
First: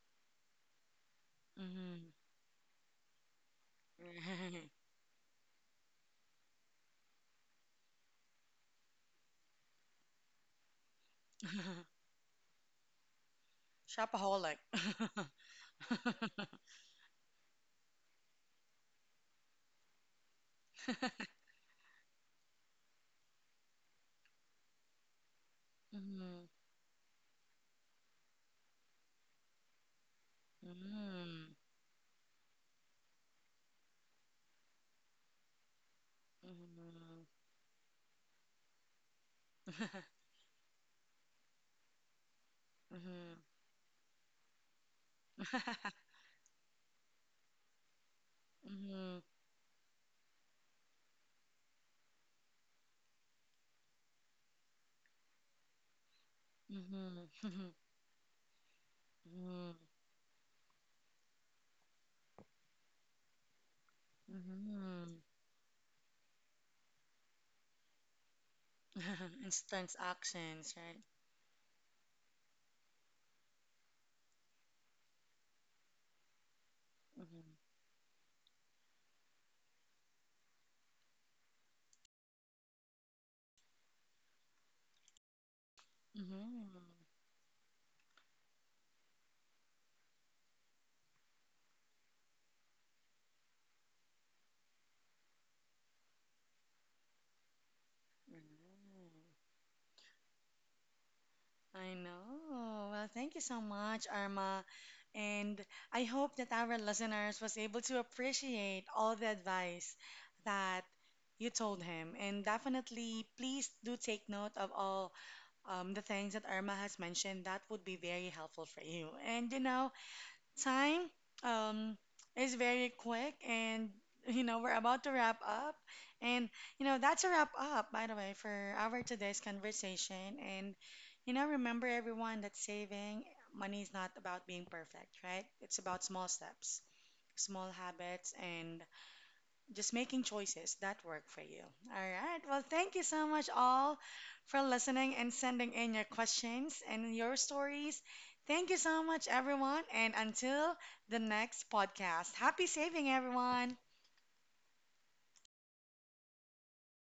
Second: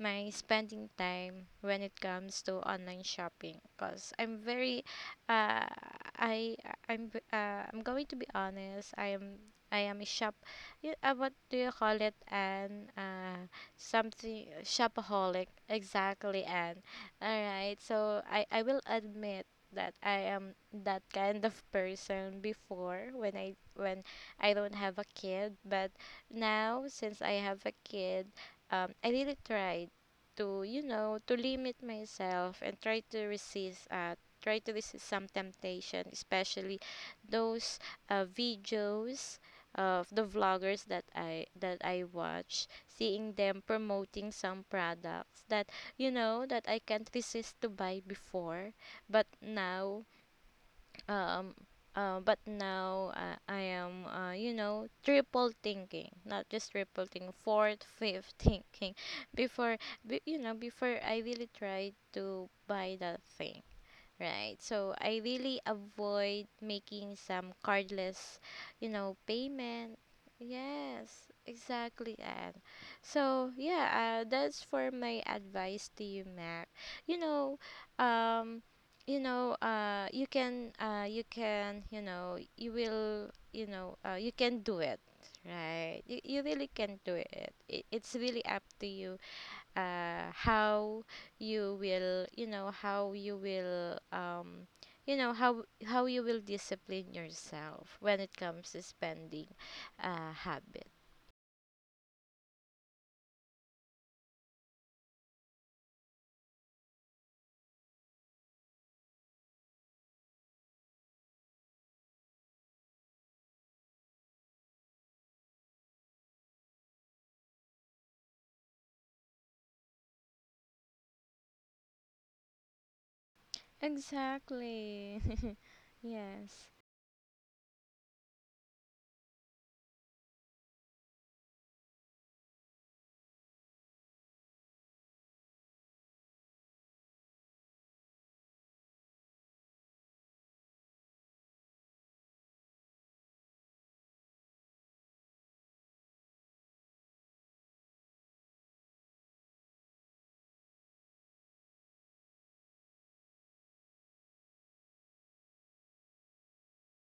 Speaker 2: my spending time when it
Speaker 1: Mhm.
Speaker 2: comes to online shopping, because I'm
Speaker 1: Right.
Speaker 2: very uh, I I'm I'm going to be honest, I am a what do you call it, and something,
Speaker 1: Shopaholic.
Speaker 2: shopaholic, exactly. And all right, so I will admit that I am that kind of person before, when I don't have a kid. But
Speaker 1: Mhm.
Speaker 2: now since I have a kid, I really tried to you know, to
Speaker 1: Mhm.
Speaker 2: limit myself and try to resist some temptation, especially
Speaker 1: Mhm.
Speaker 2: those videos of the vloggers that I watch, seeing
Speaker 1: Mhm.
Speaker 2: them promoting some products that you know, that I can't resist to buy before.
Speaker 1: Mhm.
Speaker 2: But now um, I am, you know, triple thinking, not just triple thinking,
Speaker 1: Mhm.
Speaker 2: fourth, fifth thinking.
Speaker 1: Mhm.
Speaker 2: Before, before I really tried to buy that thing. Right. So
Speaker 1: Mhm.
Speaker 2: I really avoid making some cardless, you know,
Speaker 1: Instant
Speaker 2: payment.
Speaker 1: actions,
Speaker 2: Yes, exactly. And so yeah, that's for my advice to you, Mac. You
Speaker 1: right?
Speaker 2: know, um, you know, you can, you can, you know, you will, you know, you can do it. Right. You
Speaker 1: Mhm.
Speaker 2: really can do it. It's really up to you how you will you know how you will you know, how you will discipline yourself when it comes to
Speaker 1: Mm.
Speaker 2: spending habit.
Speaker 1: I know. Well, thank you so much, Arma. And I hope that our listeners was able to appreciate all the advice that you told him. And definitely, please do take note of all the things that Irma has mentioned. That would be very helpful for you. And, you know, time um, is very quick, and, you know, we're about to
Speaker 2: Exactly.
Speaker 1: wrap up. And,
Speaker 2: Yes.
Speaker 1: you know, that's a wrap up, by the way, for our today's conversation. And, you know, remember everyone that saving money is not about being perfect, right? It's about small steps, small habits, and just making choices that work for you. All right. Well, thank you so much all for listening and sending in your questions and your stories. Thank you so much, everyone. And until the next podcast, happy saving, everyone.